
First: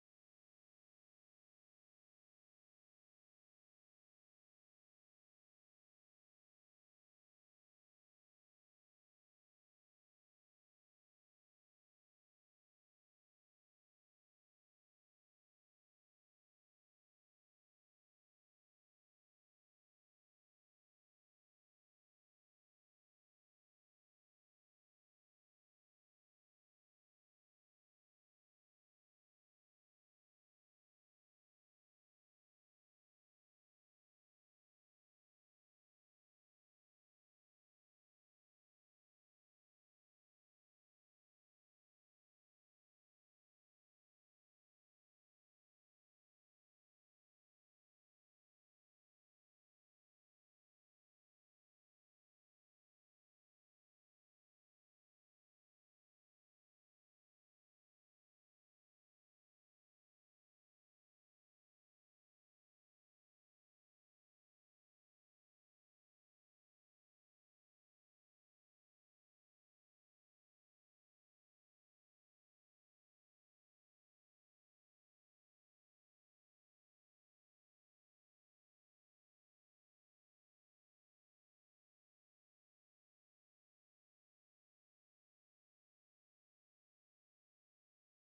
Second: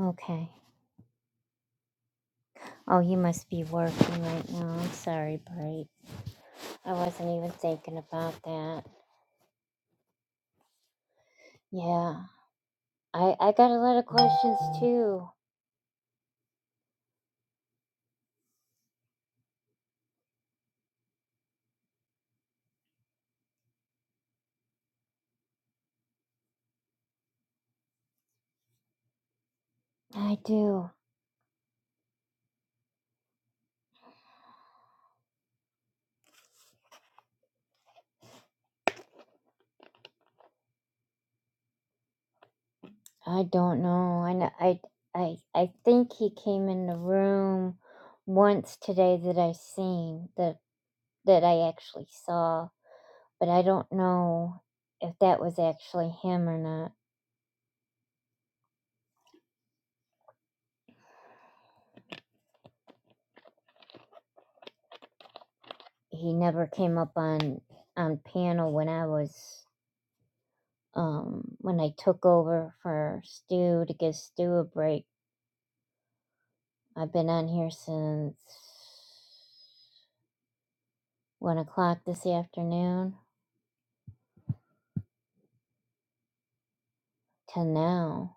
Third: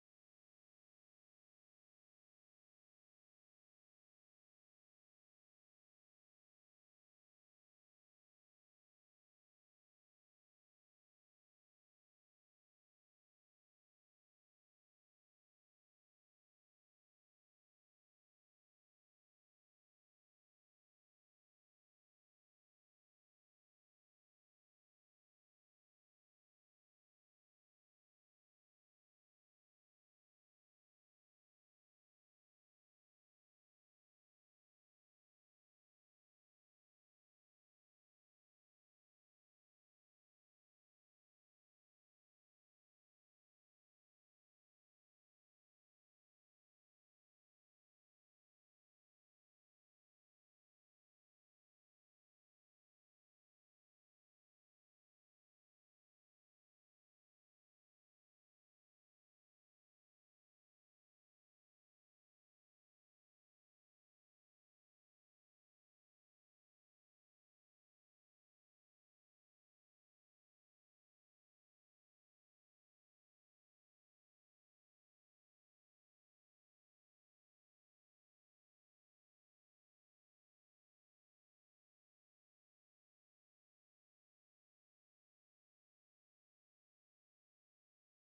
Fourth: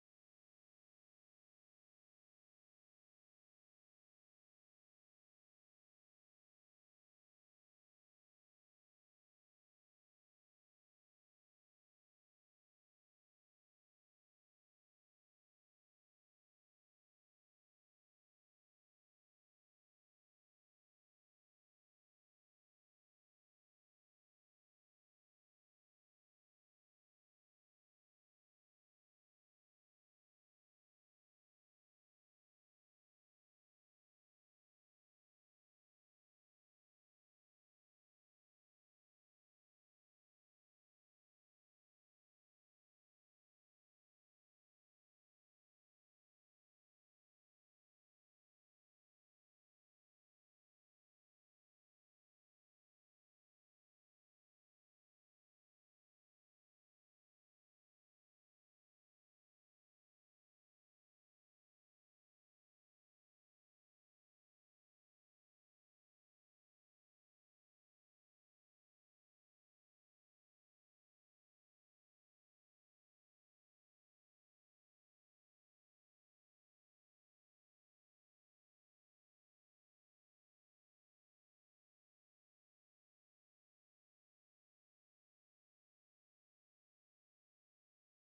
Speaker 1: Okay. Oh, you must be working right now. I'm sorry, Bright. I wasn't even thinking about that. Yeah. I, I got a lot of questions too. I do. I don't know. I, kn- I, I, I think he came in the room once today that I seen that that I actually saw. but I don't know if that was actually him or not. He never came up on on panel when I was um when I took over for Stu to give Stu a break. I've been on here since one o'clock this afternoon till now.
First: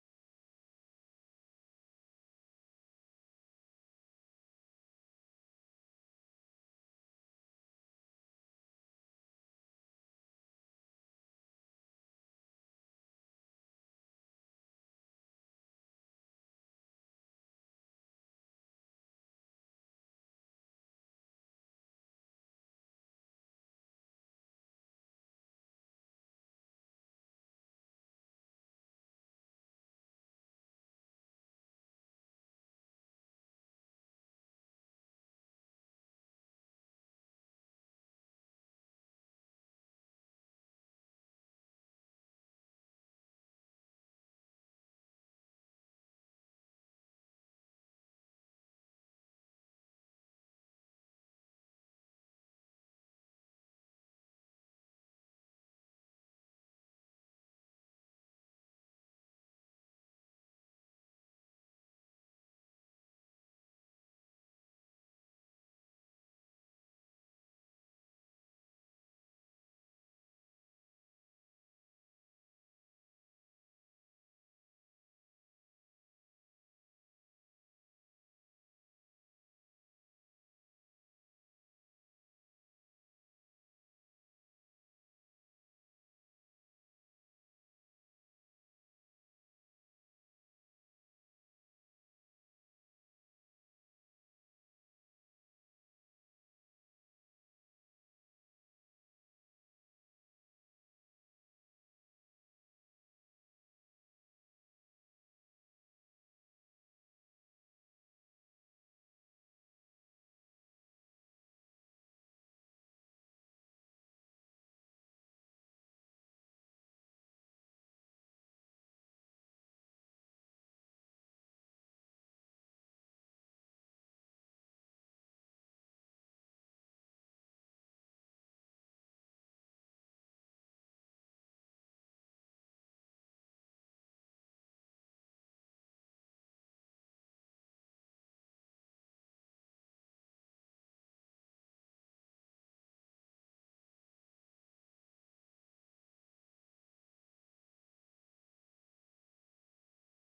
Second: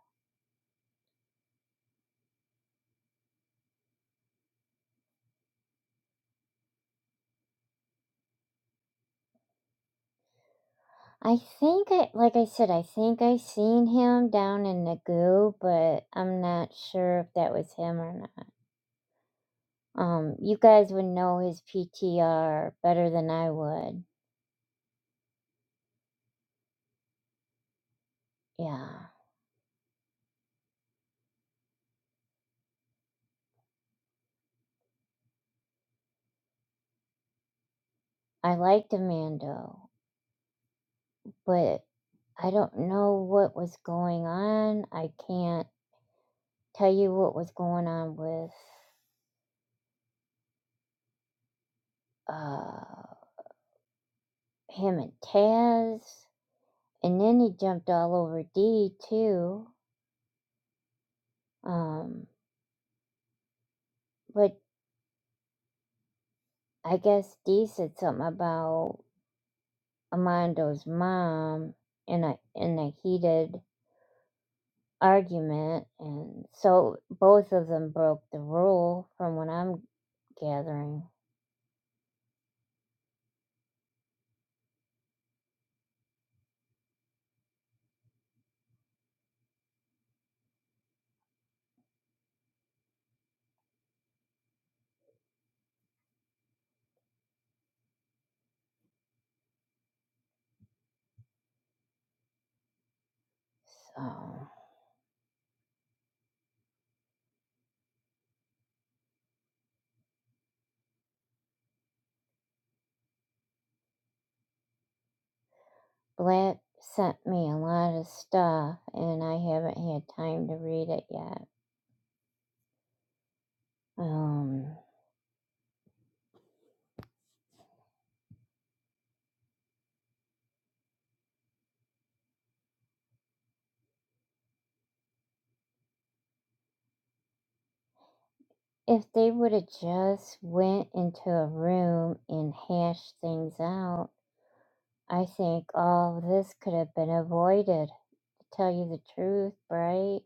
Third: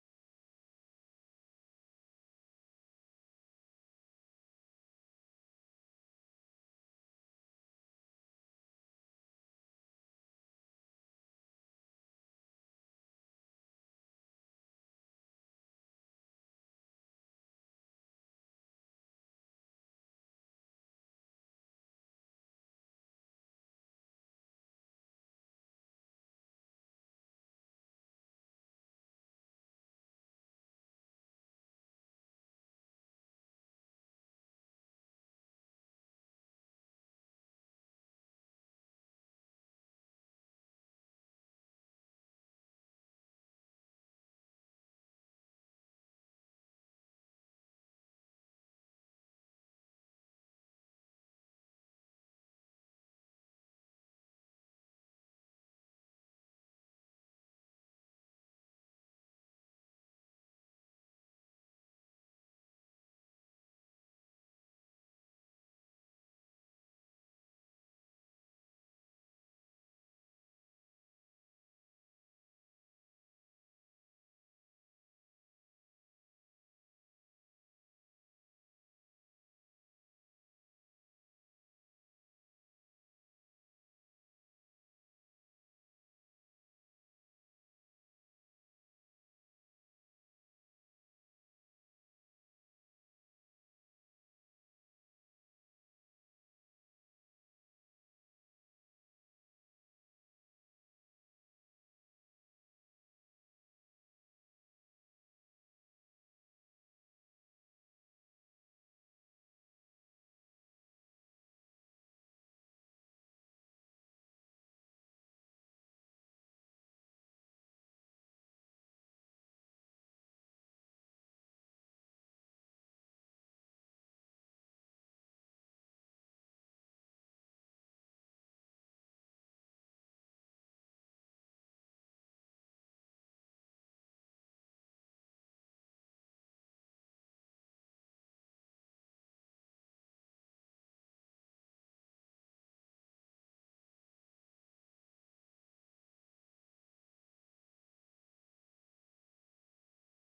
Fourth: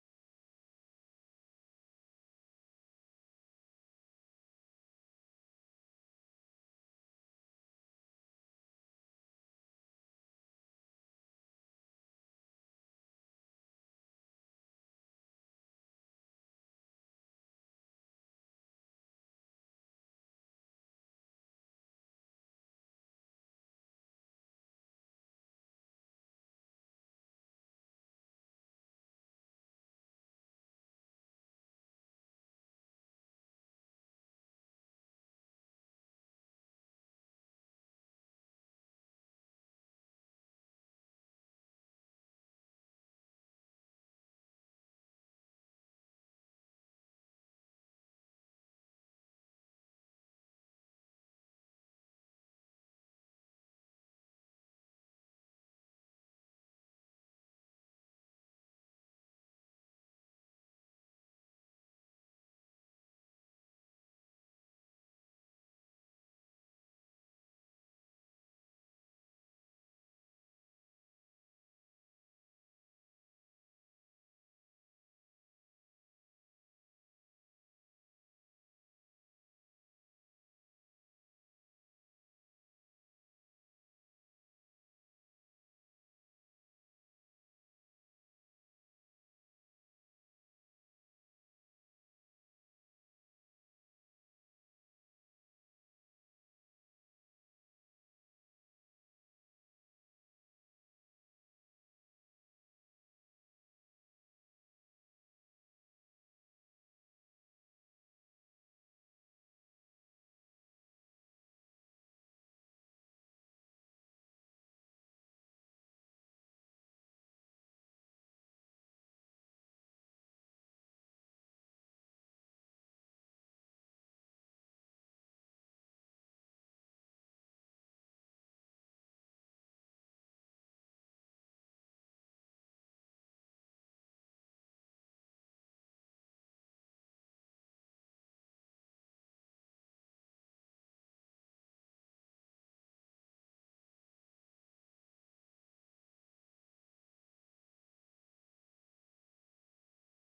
Speaker 1: I think I like I said, I think I seen him down in the goo, but I'm not sure if that was him or not. Um, you guys would know his PTR better than I would. Yeah, I liked Amando, but I don't know what was going on. I can't tell you what was going on with uh him and Taz. And then he jumped all over D too. Um, but I guess D said something about Amando's mom in a in a heated argument and so both of them broke the rule from what I'm gathering. So, Blant sent me a lot of stuff, and I haven't had time to read it yet. Um, if they would have just went into a room and hashed things out, I think all of this could have been avoided. To tell you the truth, right?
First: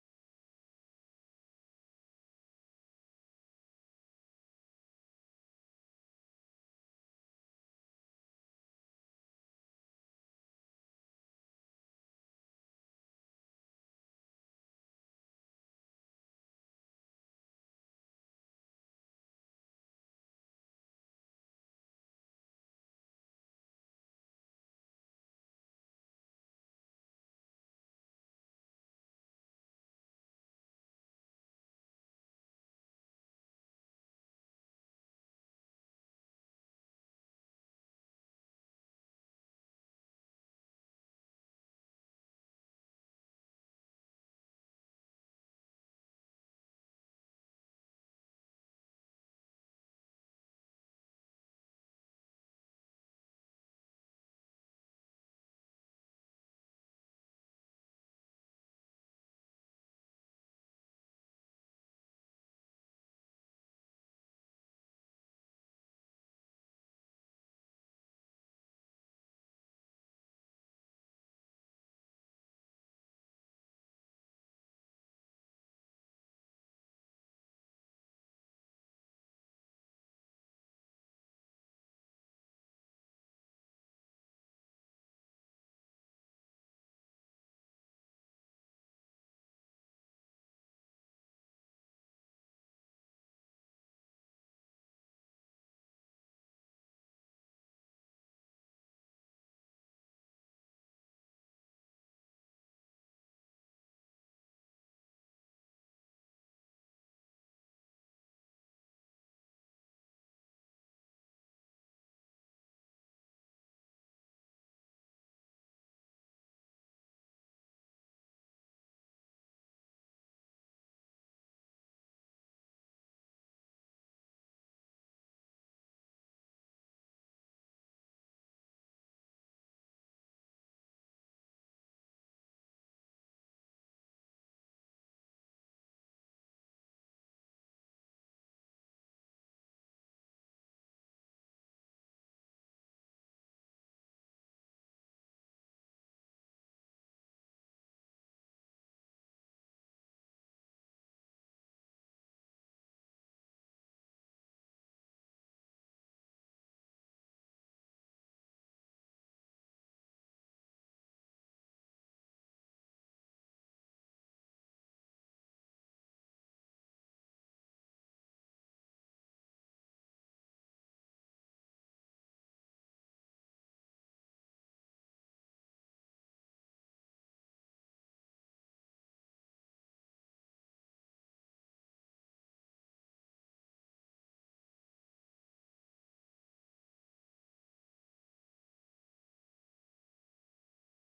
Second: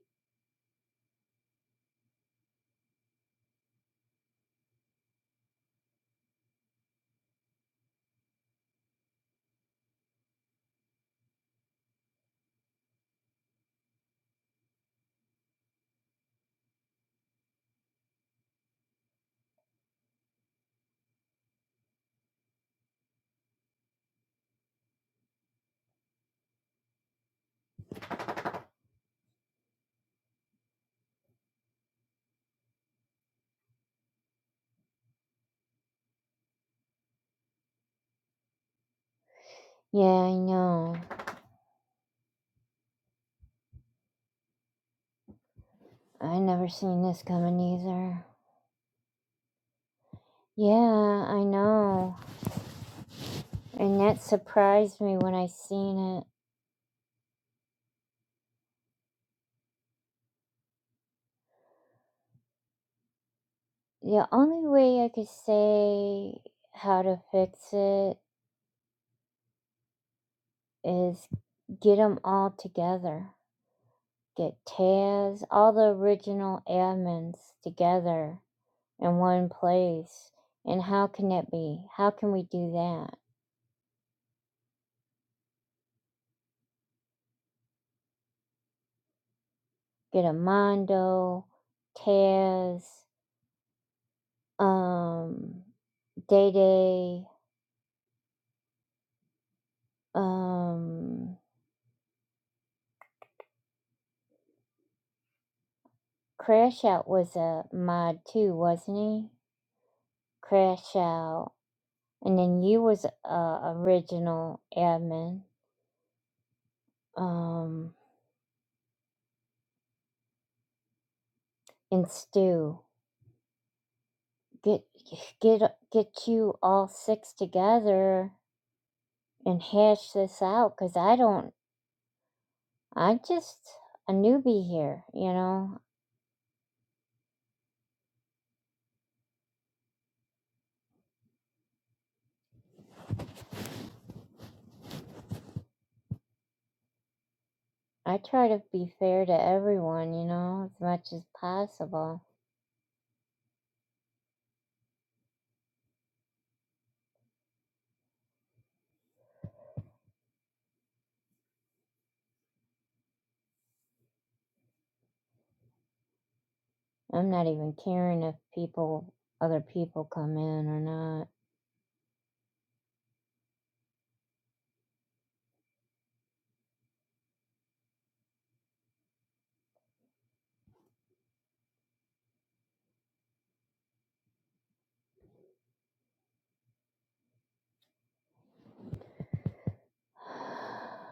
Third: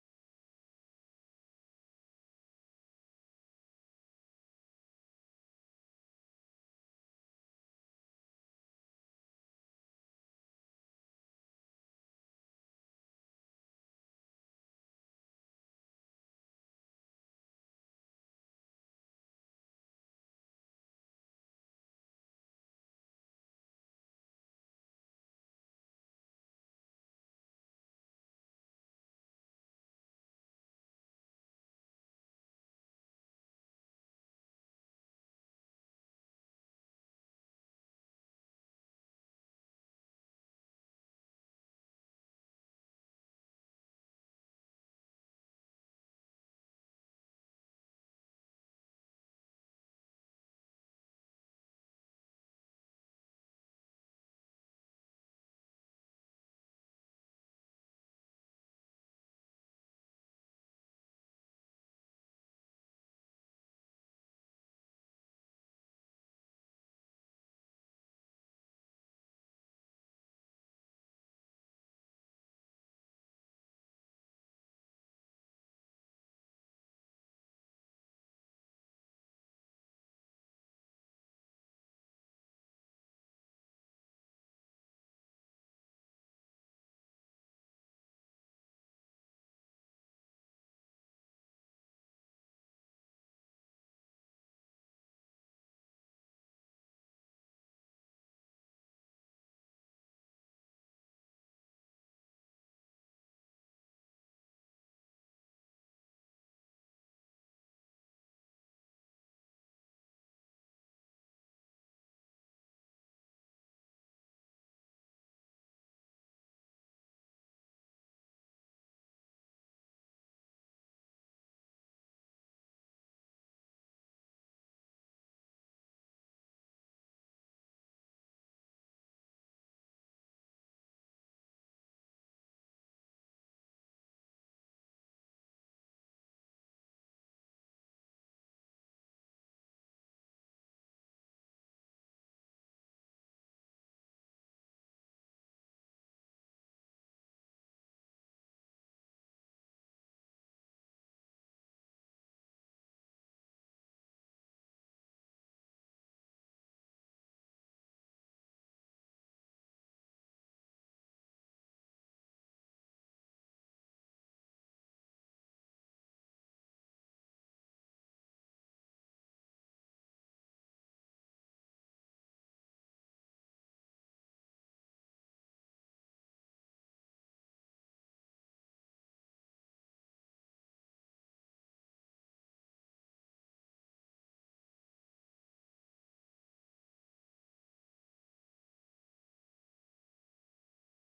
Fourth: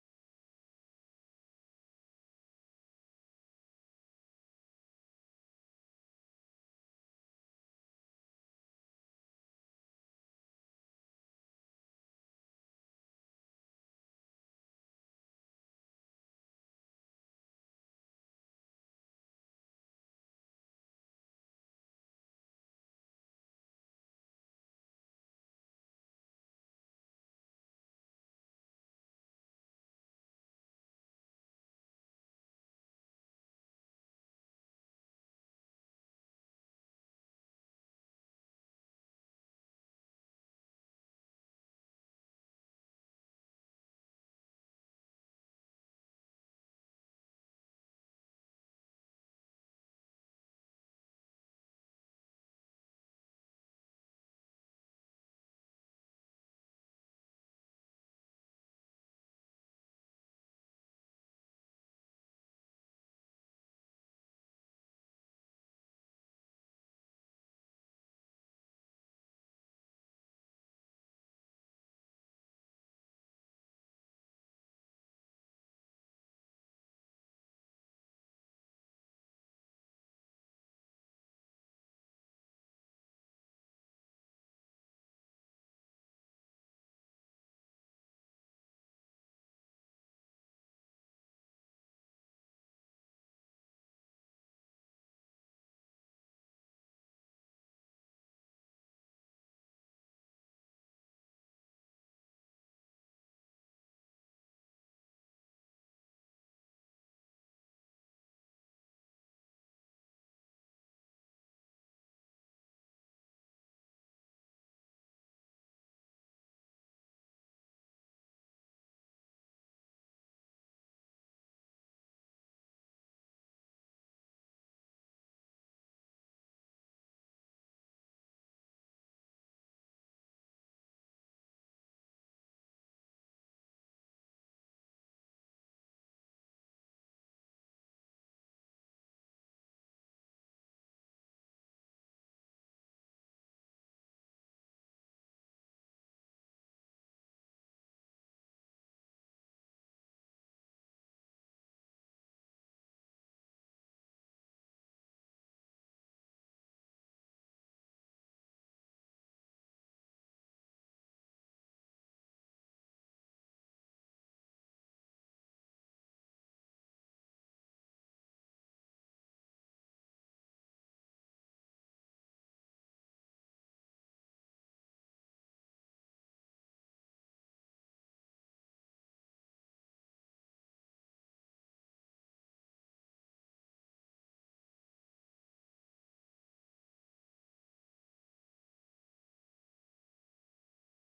Speaker 1: Yeah, I know. I never seen this coming either. Yeah, I know. And that surprised me when I seen it. The only way I could say how to fix it is get them all together. Get Taz, all the original admins together in one place. And how can it be? How can we do that? Get Amando, Taz, um, Day Day, um, Crash Out was a mod too, wasn't he? Crash Out and then you was uh original admin um and Stu get get get you all six together and hash this out cuz I don't I'm just a newbie here, you know. I try to be fair to everyone, you know, as much as possible. I'm not even caring if people other people come in or not.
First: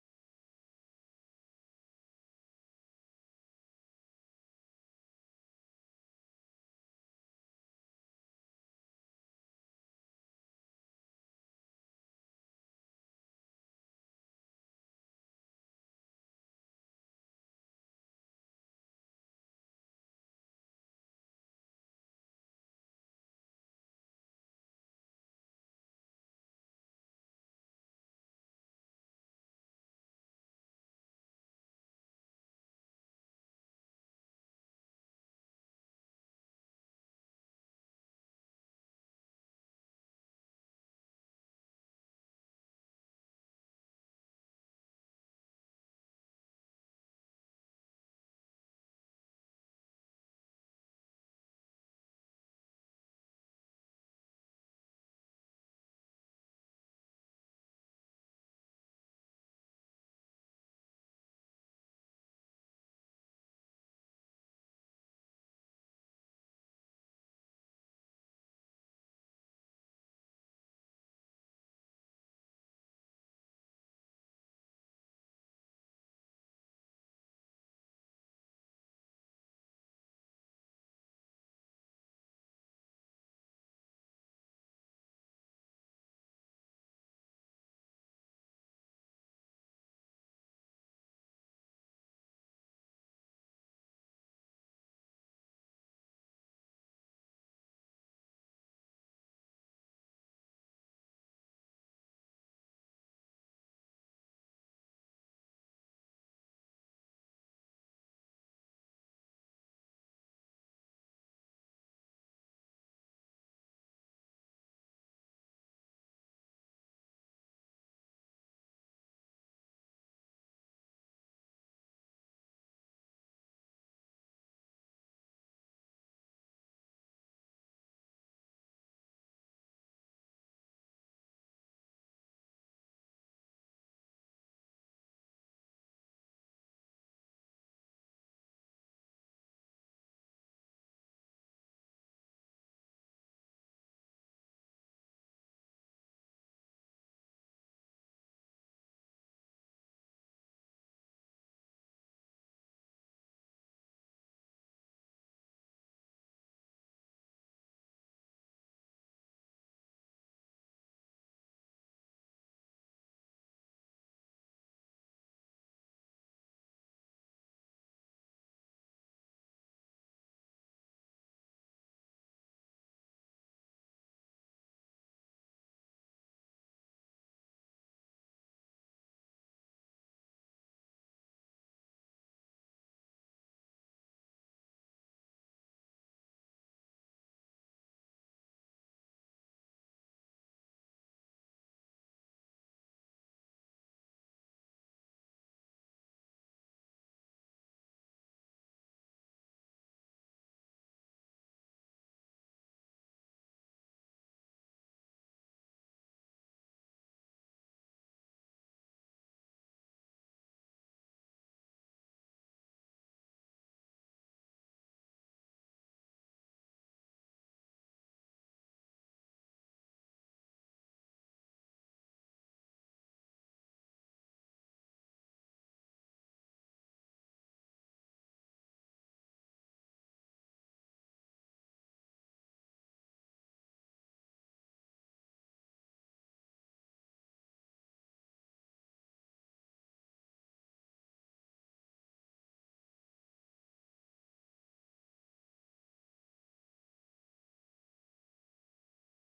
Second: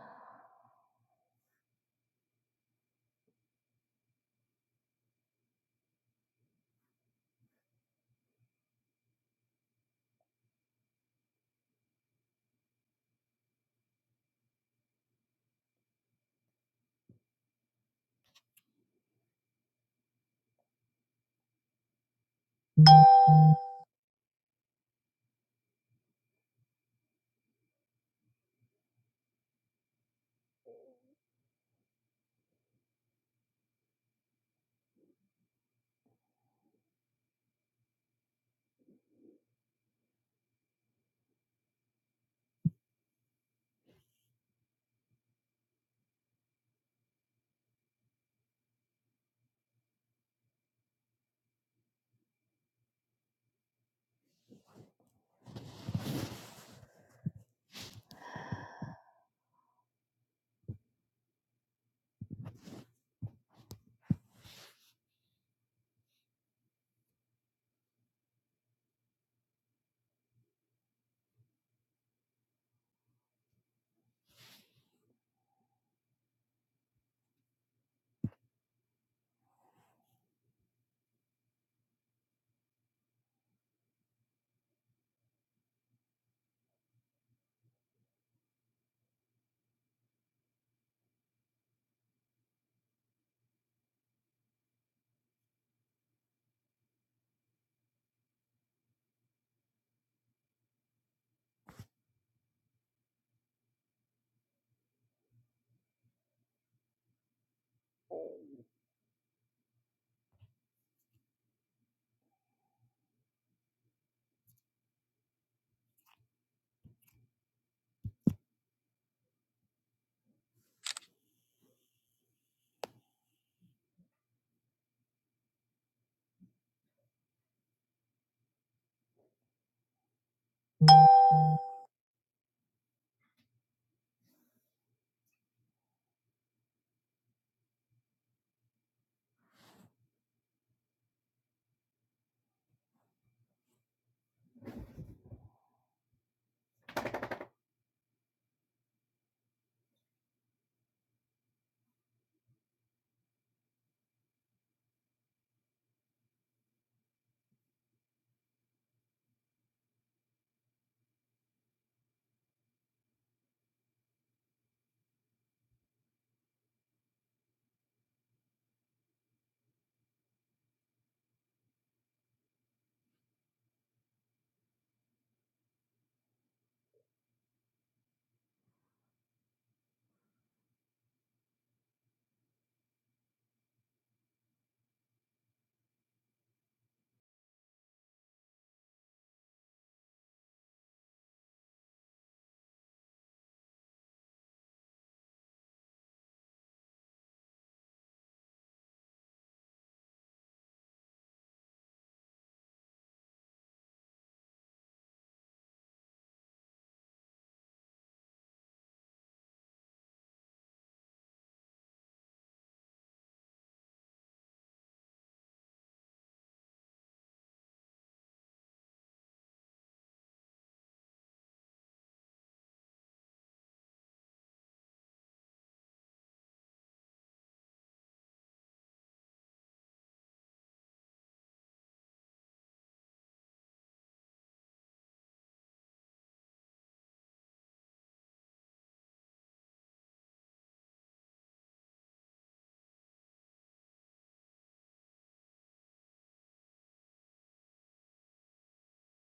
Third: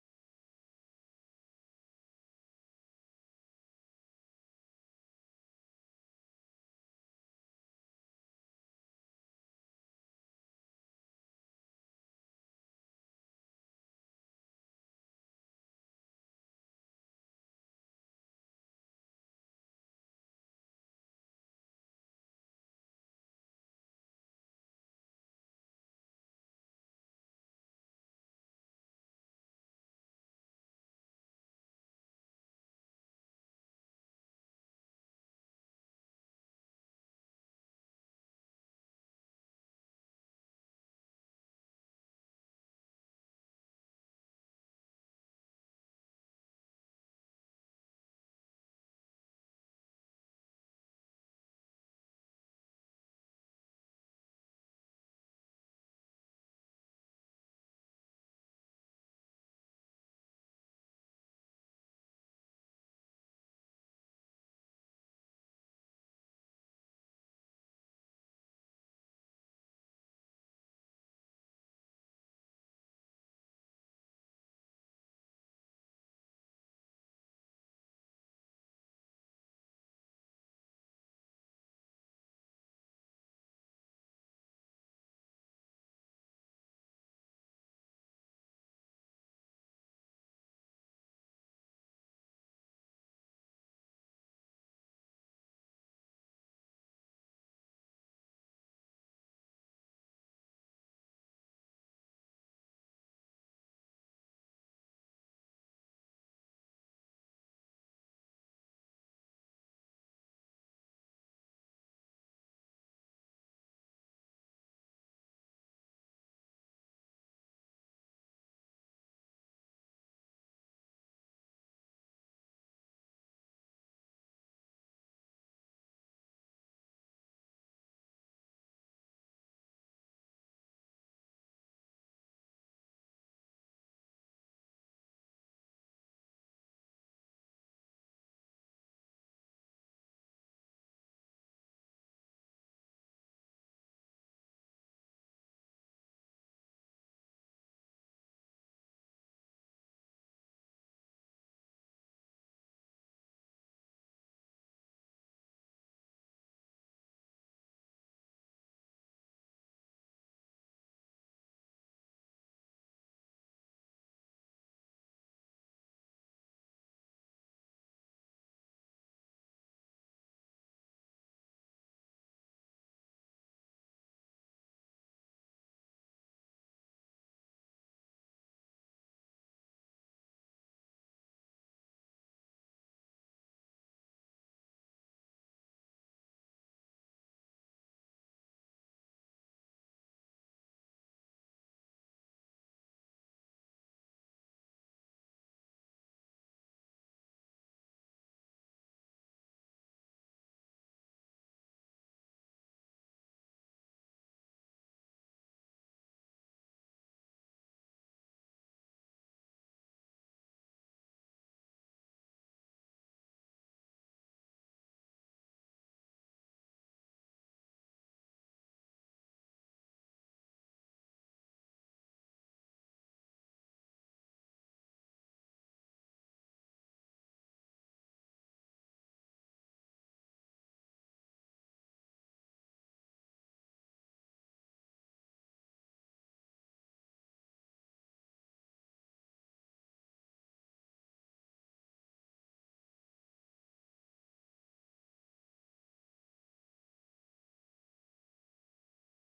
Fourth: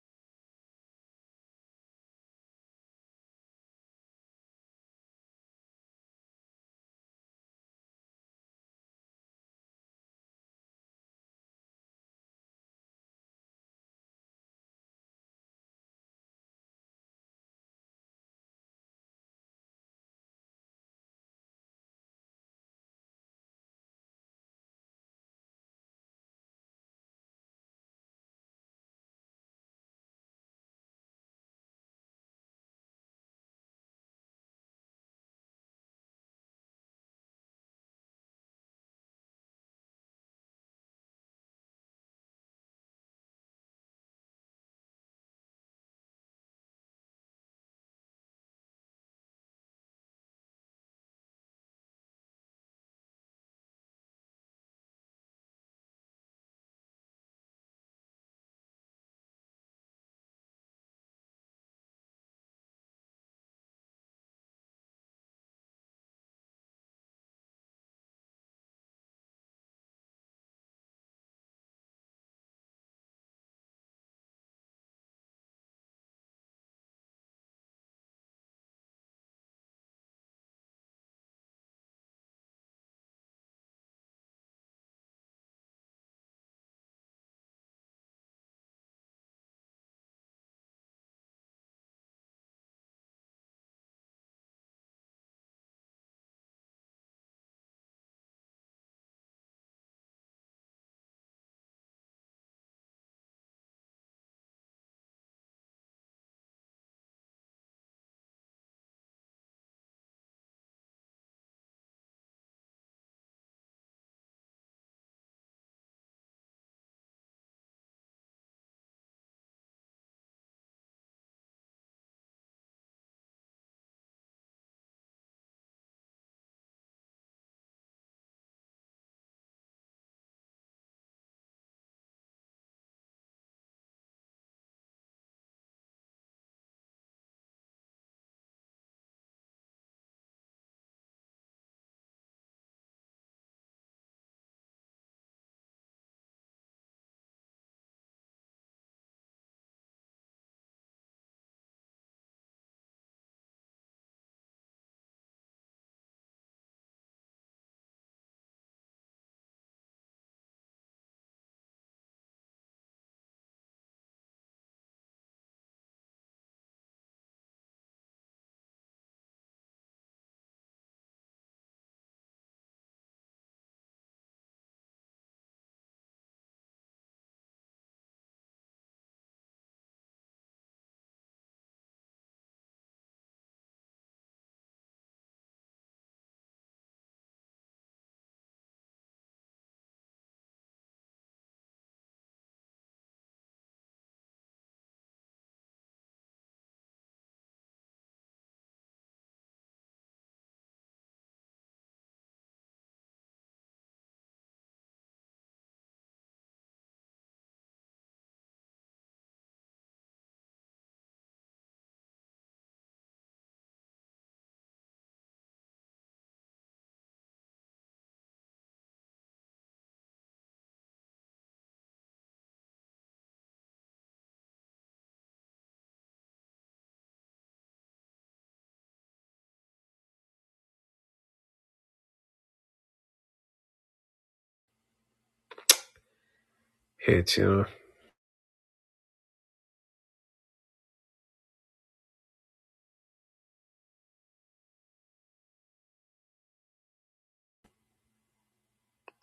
Speaker 4: Hey Tina.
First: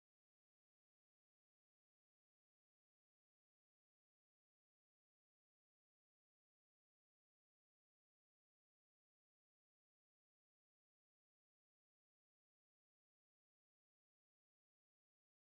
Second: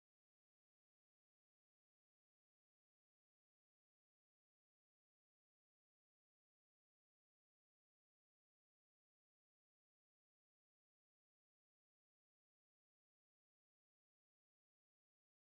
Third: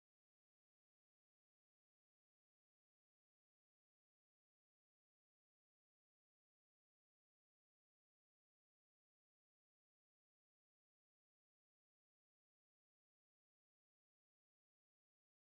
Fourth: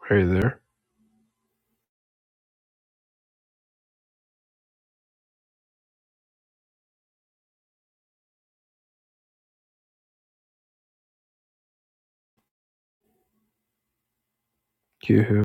Speaker 4: Hey there. Yoo-hoo.